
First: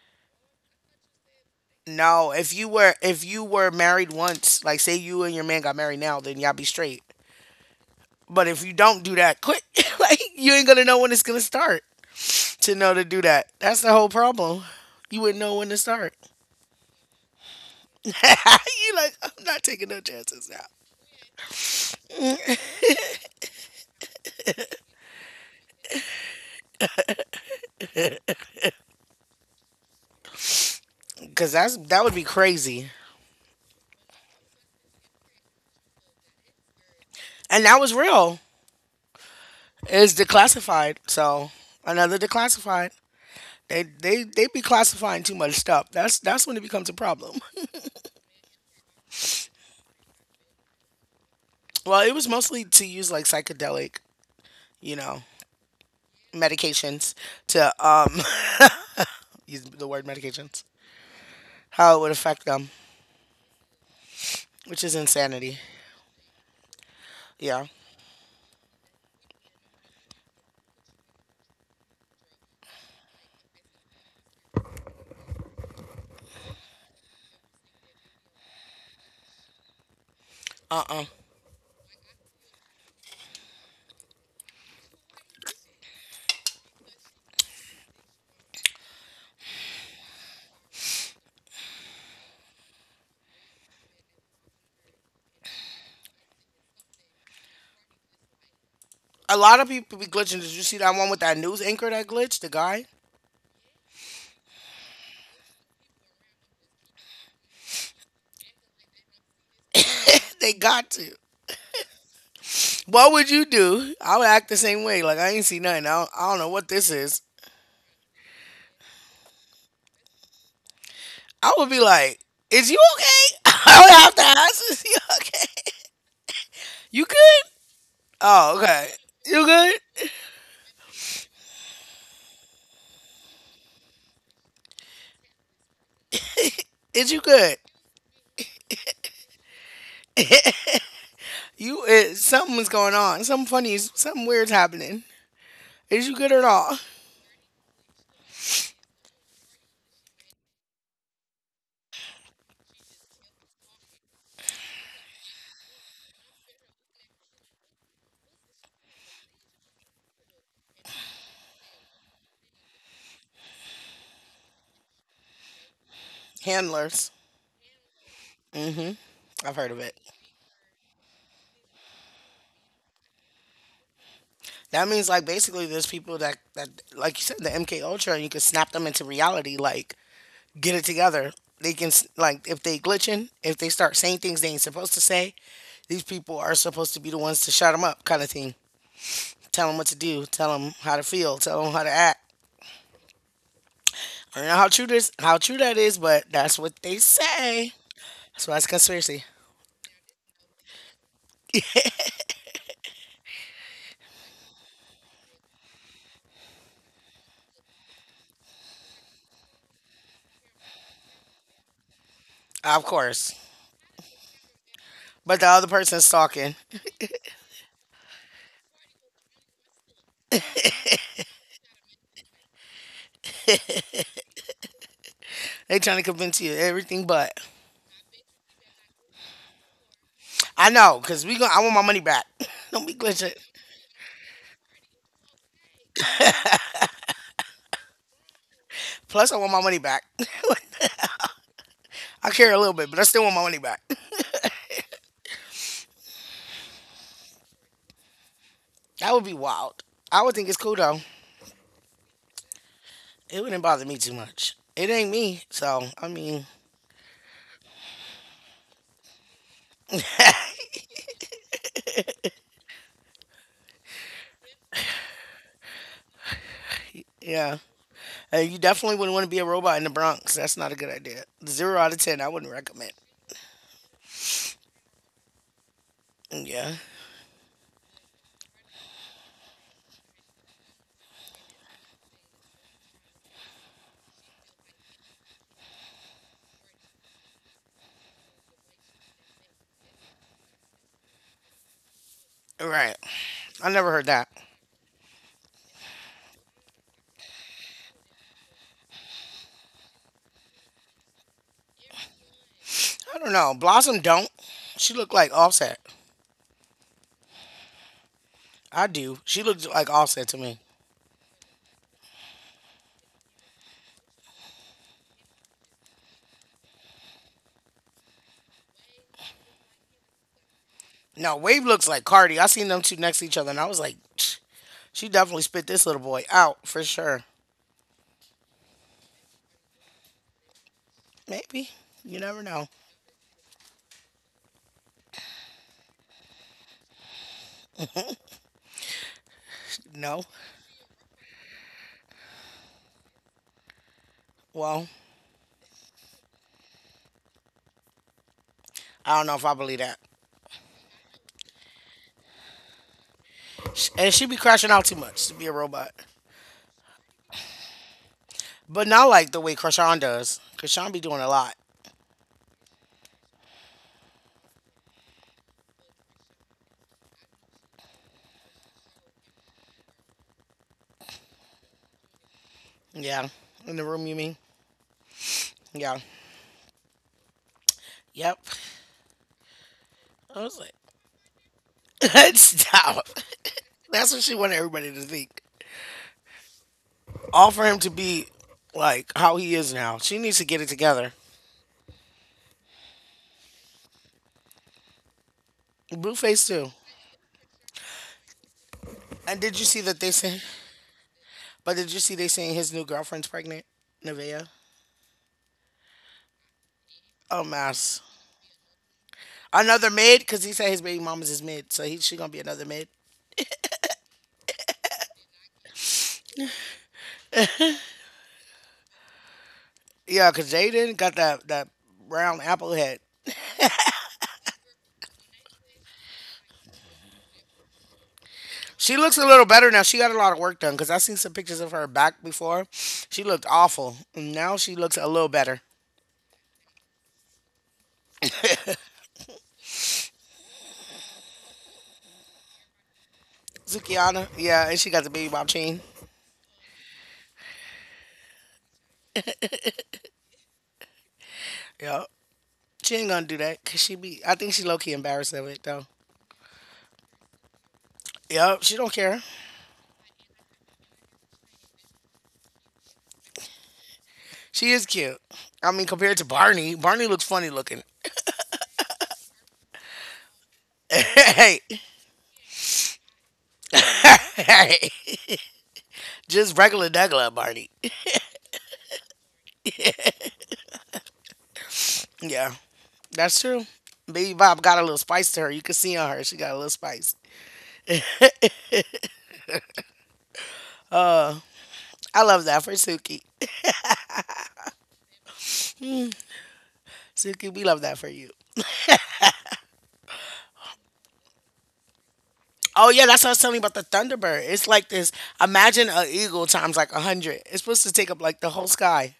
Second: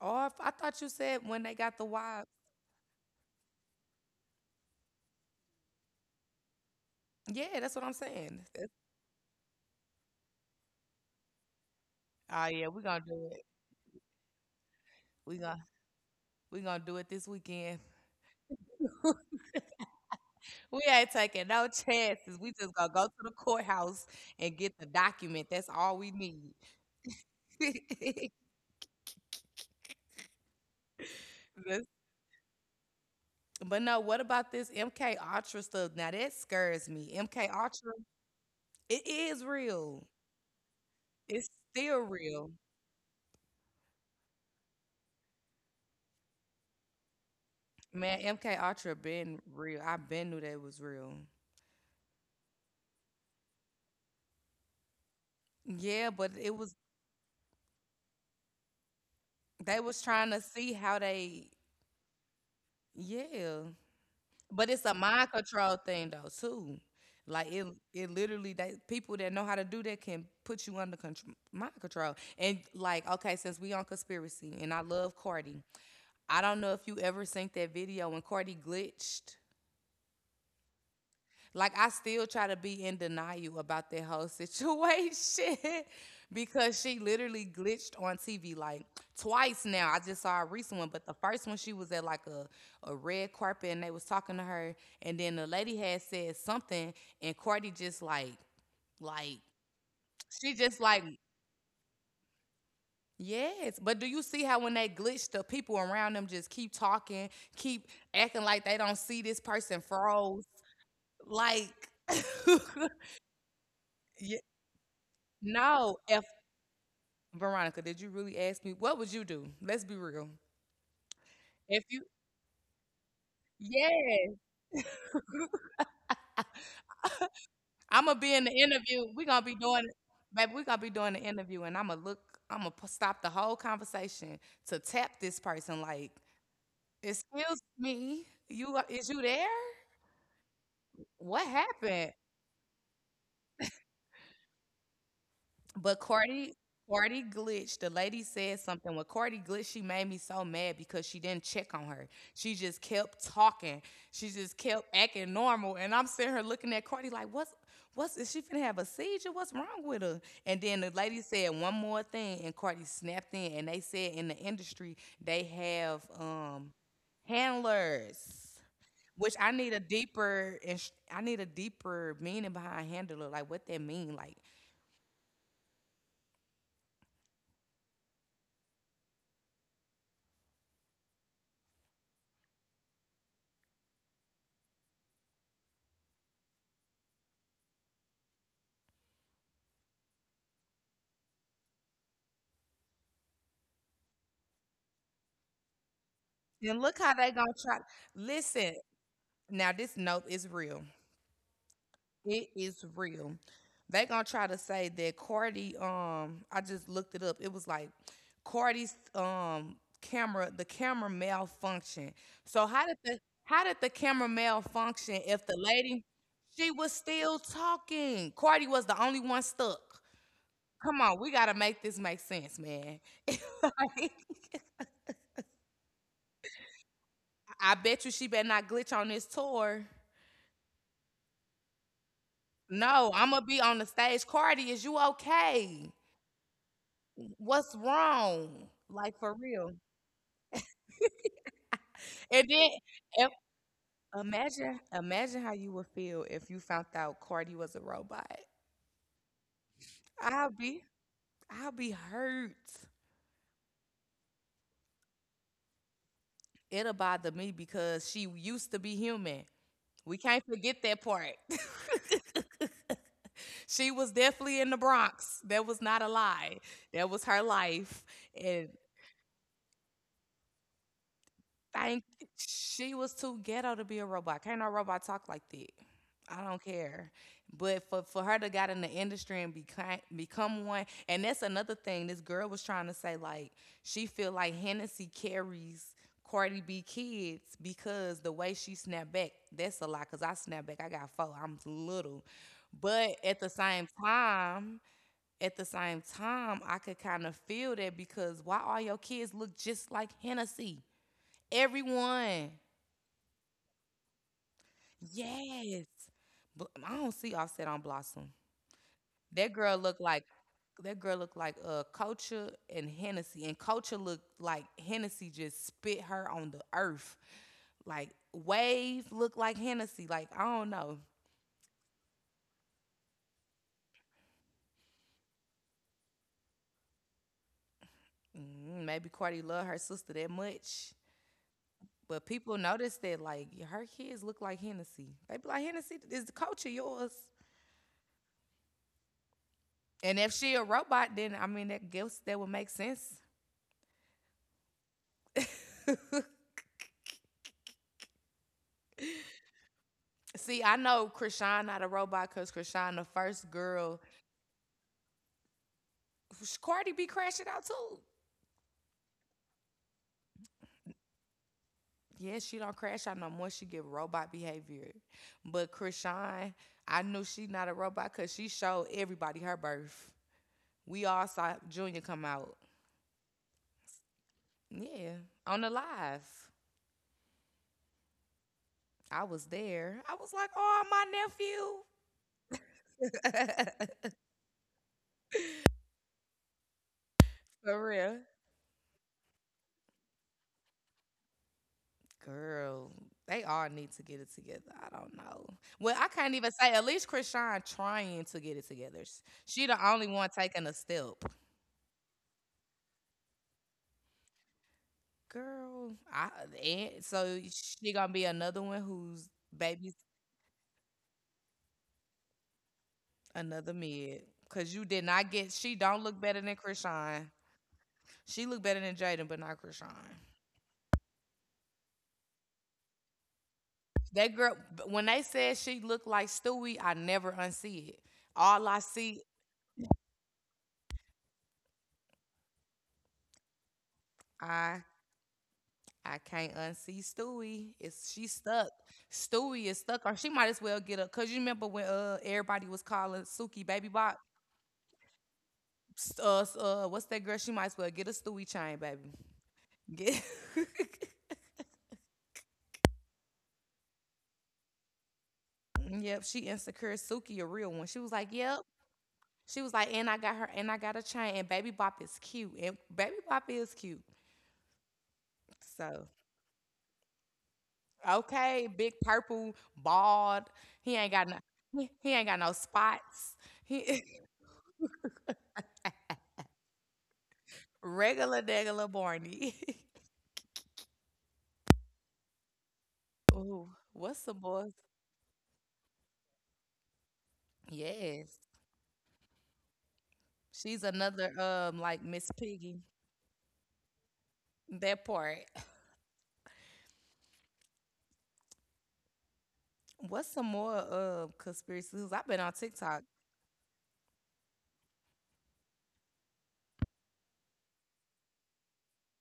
Speaker 1: Or if, I thought you said when they got the wives.
Speaker 2: No, if you were married once, like say you and your man got married now, then y'all be straight.
Speaker 1: Yeah, that's what I'm saying.
Speaker 2: But if
Speaker 1: That's-
Speaker 2: you don't do that, quit. <laughs> Like you ain't gonna know when it's gonna start
Speaker 1: Oh, yeah,
Speaker 2: to
Speaker 1: we
Speaker 2: know
Speaker 1: going
Speaker 2: to
Speaker 1: to
Speaker 2: do
Speaker 1: do it.
Speaker 2: that. That's the whole problem. You
Speaker 1: we
Speaker 2: wouldn't know
Speaker 1: gonna,
Speaker 2: when to start.
Speaker 1: we going to do it this weekend.
Speaker 2: <laughs> You
Speaker 1: <laughs>
Speaker 2: like I'm not taking no chances now
Speaker 1: We ain't taking no chances. We just gonna go to the courthouse and get the document. That's all we need. <laughs>
Speaker 2: because that's
Speaker 1: Yes.
Speaker 2: that would be crazy.
Speaker 1: But no, what about this MK Ultra stuff? Now that scares me. MK
Speaker 2: And that
Speaker 1: Ultra,
Speaker 2: was real.
Speaker 1: it is real.
Speaker 2: It's declassified,
Speaker 1: It's
Speaker 2: so
Speaker 1: still
Speaker 2: another
Speaker 1: real.
Speaker 2: declassified. They be classifying too much stuff. That's when it becomes a problem. <laughs>
Speaker 1: Man, MK Ultra been real. I been knew that was real.
Speaker 2: Well, it was mostly to use like psychedelic, you know,
Speaker 1: Yeah, but it was
Speaker 2: medications to <laughs> use
Speaker 1: they
Speaker 2: the
Speaker 1: was
Speaker 2: word
Speaker 1: trying to
Speaker 2: medications.
Speaker 1: see how they
Speaker 2: How it would affect them,
Speaker 1: yeah. But
Speaker 2: which
Speaker 1: it's
Speaker 2: is
Speaker 1: a mind
Speaker 2: insanity.
Speaker 1: control thing though too. Like
Speaker 2: Yeah.
Speaker 1: it literally that people that know how to do that can put you under control, mind control. And like, okay, since we on conspiracy, and I love Cardi, I don't know if you ever seen that video when Cardi glitched,
Speaker 2: Uh.
Speaker 1: like I still try to be in denial about that whole situation. <laughs> Because she literally glitched on TV like twice now. I just saw a recent one, but the first one she was at like a red carpet and they was talking to her and then the lady had said something and Courtney just like
Speaker 2: A
Speaker 1: like
Speaker 2: lot of people be glitching. Did
Speaker 1: she
Speaker 2: you see
Speaker 1: just
Speaker 2: that
Speaker 1: like,
Speaker 2: one with that news anchor that glitched? The guy.
Speaker 1: yes, but do you see how when they glitch, the people around them just keep talking, keep acting like they don't see this person
Speaker 2: <laughs>
Speaker 1: froze?
Speaker 2: They got to.
Speaker 1: Like, <laughs>
Speaker 2: What would you do? I would
Speaker 1: ye-
Speaker 2: act the same way. Like I ain't see nothing.
Speaker 1: no, at
Speaker 2: I don't know what this is.
Speaker 1: Veronica, did you really ask me what would you do? Let's be real.
Speaker 2: I would be
Speaker 1: If you
Speaker 2: like, "Is you okay?" <laughs> I would have to
Speaker 1: yes,
Speaker 2: ask, "Is you okay? You good?
Speaker 1: <laughs> I'm gonna be in the
Speaker 2: Oh, okay.
Speaker 1: interview. We're
Speaker 2: You
Speaker 1: gonna be doing
Speaker 2: good?
Speaker 1: baby, we're gonna be doing the interview and I'm gonna look I'm gonna stop the whole conversation to tap this person like,
Speaker 2: Is you good?
Speaker 1: "Excuse me, you are- is you there? What
Speaker 2: You
Speaker 1: happened?"
Speaker 2: it, something's going on. Something funny. Something weird's happening.
Speaker 1: But
Speaker 2: Is you good or
Speaker 1: Cardi,
Speaker 2: not?"
Speaker 1: Cardi glitched. The lady said something. When Cardi glitched, she made me so mad because she didn't check on her. She just kept talking. She just kept acting normal. And I'm sitting here looking at Cardi like, what's is she finna have a seizure? What's wrong with her? And then the lady said one more thing and Cardi snapped in and they said in the industry they have
Speaker 2: Handlers.
Speaker 1: handlers,
Speaker 2: Hmm.
Speaker 1: which I
Speaker 2: I've heard
Speaker 1: need
Speaker 2: of
Speaker 1: a
Speaker 2: it.
Speaker 1: deeper and I need a deeper meaning behind handler, like what that mean like.
Speaker 2: That means like basically there's people that like you said the MK Ultra you can snap them into reality like get it together. They can like if they glitching, if they start saying things they ain't supposed to say, these people are supposed to be the ones to shut them up kind of thing. Tell them what to do. Tell them how to feel. Tell them how to act. I don't know how true this, how true that is, but that's what
Speaker 1: And
Speaker 2: they
Speaker 1: look how they gonna
Speaker 2: say.
Speaker 1: try.
Speaker 2: That's why it's
Speaker 1: Listen,
Speaker 2: conspiracy,
Speaker 1: now this note is real. It is real. They gonna try to say that Cardi. I just looked it up. It was like Cardi's camera. The camera malfunction. So
Speaker 2: of course.
Speaker 1: how did the camera malfunction
Speaker 2: But the
Speaker 1: if the
Speaker 2: other
Speaker 1: lady,
Speaker 2: person's talking.
Speaker 1: she was still talking? Cardi was the only one stuck. Come on, we gotta make this make sense, man. <laughs> Like,
Speaker 2: They trying to convince you everything, but
Speaker 1: I bet you she better not glitch on this tour.
Speaker 2: I know, cause we going I want my money back. <laughs> Don't be
Speaker 1: No,
Speaker 2: glitching.
Speaker 1: Imma be on the stage, "Cardi, is you okay? What's wrong?" Like,
Speaker 2: Plus,
Speaker 1: for
Speaker 2: I want my
Speaker 1: real.
Speaker 2: money back. <laughs> I
Speaker 1: And
Speaker 2: care a
Speaker 1: then
Speaker 2: little bit, but I still
Speaker 1: if
Speaker 2: want my money back. <laughs>
Speaker 1: imagine how you would feel if you found out Cardi was a robot.
Speaker 2: That would be wild. I would think
Speaker 1: I'll
Speaker 2: it's cool
Speaker 1: be
Speaker 2: though.
Speaker 1: I'll be hurt.
Speaker 2: It wouldn't bother me too much. It ain't me, so I mean,
Speaker 1: It'll bother me because she used to be human. We can't
Speaker 2: <laughs>
Speaker 1: forget that part. <laughs> She was definitely in the Bronx. That was not a lie. That was her
Speaker 2: yeah.
Speaker 1: life,
Speaker 2: You
Speaker 1: and
Speaker 2: definitely wouldn't want to be a robot in the Bronx. That's not a good idea. Zero out of
Speaker 1: thank
Speaker 2: ten. I wouldn't recommend.
Speaker 1: she was too ghetto to be a robot. Can't no robot talk like that. I don't
Speaker 2: Yeah.
Speaker 1: care. But for her to got in the industry and become one, and that's another thing. This girl was trying to say like she feel like Hennessy carries Cardi B kids because the way she snapped back. That's a lot because I snapped back. I got four. I'm little,
Speaker 2: Right.
Speaker 1: but at the
Speaker 2: I
Speaker 1: same
Speaker 2: never heard that.
Speaker 1: time, at the same time, I could kind of feel that because why all your kids look just like Hennessy? Everyone.
Speaker 2: I don't know. Blossom don't. She looked like Offset.
Speaker 1: Yes. But I don't see Offset on Blossom.
Speaker 2: I do. She
Speaker 1: That
Speaker 2: looked
Speaker 1: girl
Speaker 2: like
Speaker 1: looked like
Speaker 2: Offset to me.
Speaker 1: that girl looked like Culture and Hennessy, and Culture looked like Hennessy just spit her on the earth. Like Wave looked like Hennessy. Like I don't know.
Speaker 2: No, Wave looks like Cardi. I seen them two next to each other, and I was like, "Tch, she definitely spit this little boy out for sure.
Speaker 1: Mm, maybe Cardi loved her sister that much.
Speaker 2: Maybe. You
Speaker 1: But
Speaker 2: never
Speaker 1: people
Speaker 2: know.
Speaker 1: notice that like her kids look like Hennessy. They be like Hennessy is the culture yours. And
Speaker 2: No.
Speaker 1: if she a robot, then I mean that guess that would make sense.
Speaker 2: Well,
Speaker 1: <laughs>
Speaker 2: I don't know if I believe that.
Speaker 1: See, I know Krishan not a robot because Krishan the first
Speaker 2: Sh-
Speaker 1: girl.
Speaker 2: And she be crashing out too much to be a robot.
Speaker 1: Cardi be crashing out too.
Speaker 2: But not like the way Krishan does. Krishan be doing a lot.
Speaker 1: Yeah, she don't crash out no more. She give robot behavior. But Krishan, I knew she not a robot because she showed everybody her birth. We all saw Junior come out.
Speaker 2: Yeah. In the room, you mean?
Speaker 1: Yeah, on the
Speaker 2: Yeah.
Speaker 1: live.
Speaker 2: Yep.
Speaker 1: I was there. I was
Speaker 2: I
Speaker 1: like,
Speaker 2: was
Speaker 1: oh,
Speaker 2: like, <laughs>
Speaker 1: my
Speaker 2: stop.
Speaker 1: nephew.
Speaker 2: That's what she wanted everybody to think. All
Speaker 1: <laughs>
Speaker 2: for him
Speaker 1: For
Speaker 2: to
Speaker 1: real.
Speaker 2: be like how he is now. She needs to get it together.
Speaker 1: Girl, they all need to get it together. I don't know. Well, I can't
Speaker 2: Blueface
Speaker 1: even
Speaker 2: too.
Speaker 1: say at least Krishan trying to get it together. S-
Speaker 2: And did you
Speaker 1: She
Speaker 2: see
Speaker 1: the
Speaker 2: that
Speaker 1: only
Speaker 2: they
Speaker 1: one
Speaker 2: say?
Speaker 1: taking a step.
Speaker 2: But did you see they saying his new girlfriend's pregnant? Nevaeh.
Speaker 1: Girl, I and so
Speaker 2: Oh
Speaker 1: she
Speaker 2: mass.
Speaker 1: gonna be another one who's
Speaker 2: Another
Speaker 1: baby's
Speaker 2: mid because he said his baby mama's his mid, so he she gonna be another mid.
Speaker 1: another mid. Cause you did not get she don't look better than Krishan. She look better than Jaden, but not Krishan.
Speaker 2: Yeah, because Jaden got that round apple head.
Speaker 1: That girl b- when they said she looked like Stewie, I never unsee it. All I
Speaker 2: She
Speaker 1: see,
Speaker 2: looks a little better now. She got a lot of work done because I seen some pictures of her back before. She looked awful. And now she
Speaker 1: I
Speaker 2: looks a little better.
Speaker 1: I can't unsee Stewie. It's she's stuck. Stewie is stuck, or she might as well get up. Cause you remember when everybody was calling Suki Baby Bot.
Speaker 2: Zukiana, yeah, and she got the baby mom chain.
Speaker 1: What's that girl? She might as well get a Stewie chain, baby. Get.
Speaker 2: Yep. She ain't gonna do that because I think she low key embarrassed of it though.
Speaker 1: <laughs> Yep, she insecure. Suki a real one. She was like, yep.
Speaker 2: Yep, she don't care.
Speaker 1: She was like, and I got her, and I got a chain, and Baby Bop is cute, and Baby Bop is cute.
Speaker 2: She is cute. I mean,
Speaker 1: So
Speaker 2: compared to Barney, Barney looks funny looking.
Speaker 1: okay, big purple, bald. He ain't got no.
Speaker 2: <laughs> hey,
Speaker 1: He ain't got no spots. He <laughs>
Speaker 2: <laughs> hey, just regular Douglas Barney.
Speaker 1: regular Degular Barney. <laughs>
Speaker 2: Yeah, that's true.
Speaker 1: Oh, what's the
Speaker 2: Baby Bob
Speaker 1: boy?
Speaker 2: got a little spice to her. You can see on her, she got a little spice.
Speaker 1: Yes. She's another like
Speaker 2: I
Speaker 1: Miss
Speaker 2: love that for
Speaker 1: Piggy.
Speaker 2: Suki.
Speaker 1: That part.
Speaker 2: Suki, we love that for you.
Speaker 1: What's some more conspiracies? I've been on
Speaker 2: Oh
Speaker 1: TikTok.
Speaker 2: yeah, that's what I was telling you about the Thunderbird. It's like this. Imagine an eagle times like a hundred. It's supposed to take up like the whole sky.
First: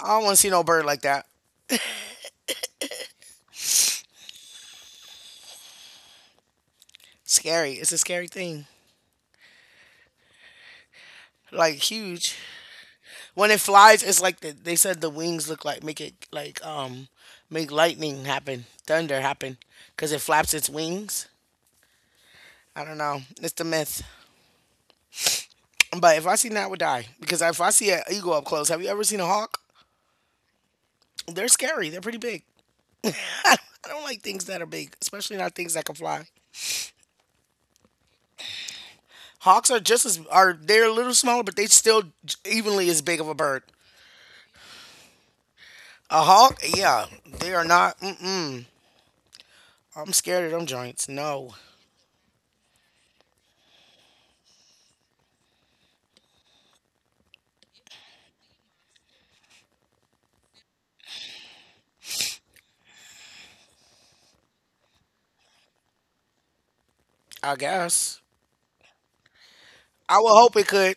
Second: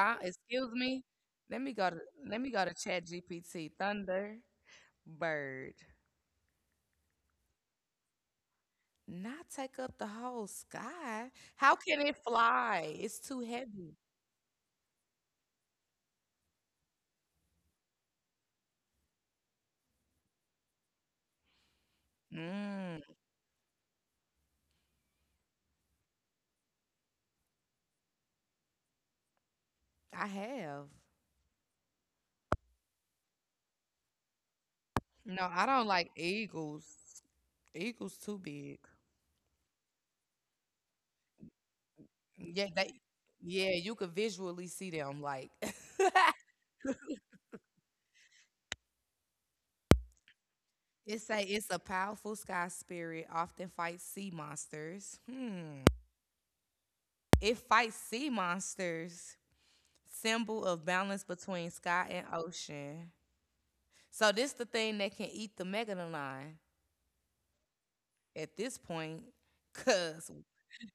Speaker 2: I don't want to see no
Speaker 1: Excuse
Speaker 2: bird like
Speaker 1: me.
Speaker 2: that.
Speaker 1: Let me go to Let me go to Chat GPT. Thunderbird.
Speaker 2: Scary. It's a scary thing.
Speaker 1: Not take up the whole sky.
Speaker 2: Like
Speaker 1: How can it
Speaker 2: huge.
Speaker 1: fly? It's too
Speaker 2: When it
Speaker 1: heavy.
Speaker 2: flies, it's like they said the wings look like make it like make lightning happen, thunder happen, because it flaps its wings. I don't
Speaker 1: Mm,
Speaker 2: know. It's the myth. But if I see that, I would die because if I see an eagle up close, have you ever seen a hawk?
Speaker 1: I have.
Speaker 2: They're scary. They're pretty big. I don't like things that are big, especially
Speaker 1: No,
Speaker 2: not
Speaker 1: I
Speaker 2: things that
Speaker 1: don't
Speaker 2: can
Speaker 1: like
Speaker 2: fly.
Speaker 1: eagles. Eagles too big.
Speaker 2: Hawks are just as are they're a little smaller, but they still
Speaker 1: Yeah,
Speaker 2: evenly
Speaker 1: they
Speaker 2: as big of a bird.
Speaker 1: yeah, you could visually see them like.
Speaker 2: A
Speaker 1: <laughs>
Speaker 2: hawk, yeah, they are not. Mm-mm. I'm scared of them joints.
Speaker 1: It say
Speaker 2: No,
Speaker 1: it's a powerful sky spirit, often fights sea monsters. Hmm. It fights sea monsters, symbol of balance between sky and ocean. So this the thing that can eat the megalodon
Speaker 2: I guess.
Speaker 1: at this point,
Speaker 2: I would
Speaker 1: cause
Speaker 2: hope it could.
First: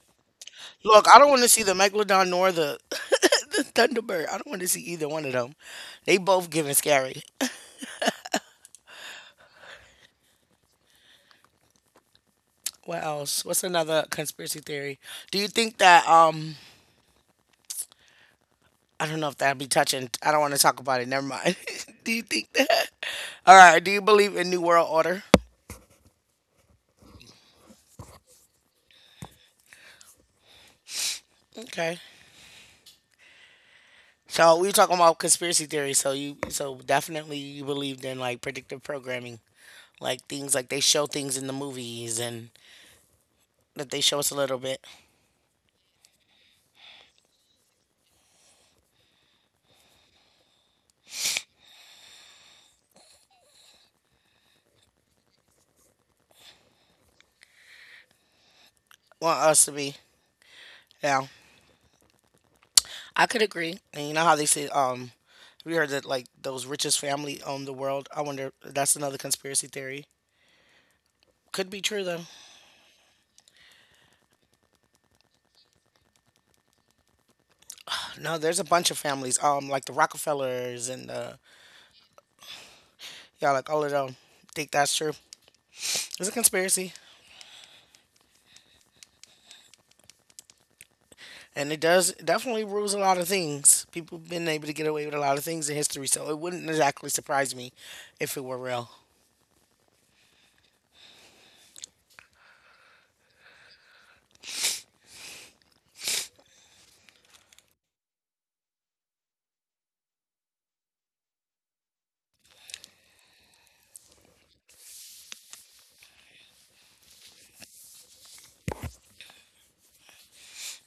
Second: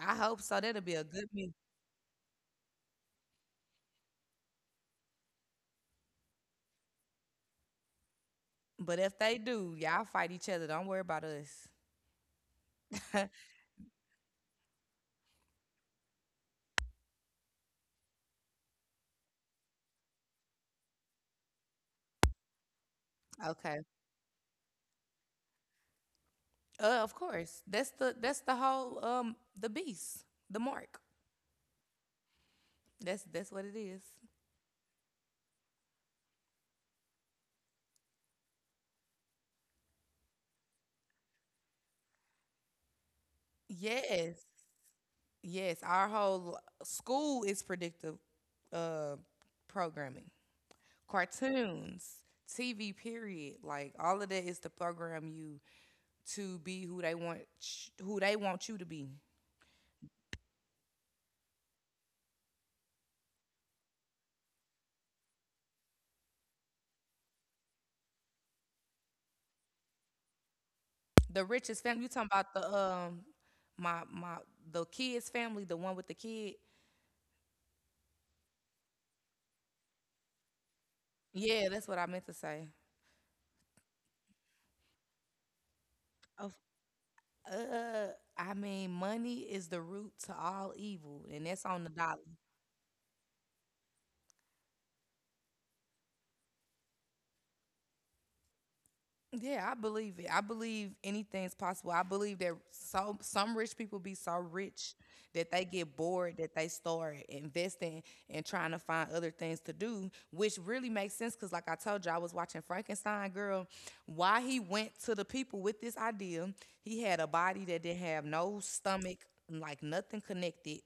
Speaker 1: I hope so. That'll be a
Speaker 2: Look, I
Speaker 1: good
Speaker 2: don't want to
Speaker 1: meet.
Speaker 2: see the megalodon nor the <laughs> the thunderbird. I don't want to see either one of them. They both giving scary.
Speaker 1: But if they do, y'all fight each other. Don't worry about us.
Speaker 2: What
Speaker 1: <laughs>
Speaker 2: else? What's another conspiracy theory? Do you think that I don't know if that'd be touching. I don't want to talk about it. Never mind. <laughs> Do you think that? All
Speaker 1: Okay.
Speaker 2: right. Do you believe in New World Order?
Speaker 1: Of course. That's the whole the beast, the mark.
Speaker 2: Okay.
Speaker 1: That's what it is.
Speaker 2: So we talking about conspiracy theories. So you so definitely you believed in like predictive programming like things like they show things in the movies and that they show us a
Speaker 1: Yes.
Speaker 2: little bit.
Speaker 1: Yes, our whole school is predictive uh programming. Cartoons, TV period, like all of that is to program you to be who they want sh- who they want you to be.
Speaker 2: Want us to be yeah. I could agree. And you know how they say we heard that like those richest family own the world. I wonder that's another conspiracy theory. Could
Speaker 1: The
Speaker 2: be true
Speaker 1: richest
Speaker 2: though.
Speaker 1: family, you talking about the my the kid's family, the one with the kid?
Speaker 2: No, there's a bunch of families like the Rockefellers and
Speaker 1: Yeah, that's what I meant to say.
Speaker 2: yeah like all of them. Think that's true. It's a
Speaker 1: Of
Speaker 2: conspiracy
Speaker 1: uh, I mean, money is the root to all evil, and that's
Speaker 2: and it
Speaker 1: on the
Speaker 2: does
Speaker 1: dollar.
Speaker 2: it definitely rules a lot of things. People been able to get away with a lot of things in history, so it wouldn't exactly surprise me if it were real.
Speaker 1: Yeah, I believe it. I believe anything's possible. I believe that so some rich people be so rich that they get bored that they start investing and trying to find other things to do, which really makes sense because like I told you, I was watching Frankenstein Girl. Why he went to the people with this idea, he had a body that didn't have no stomach, like nothing connected,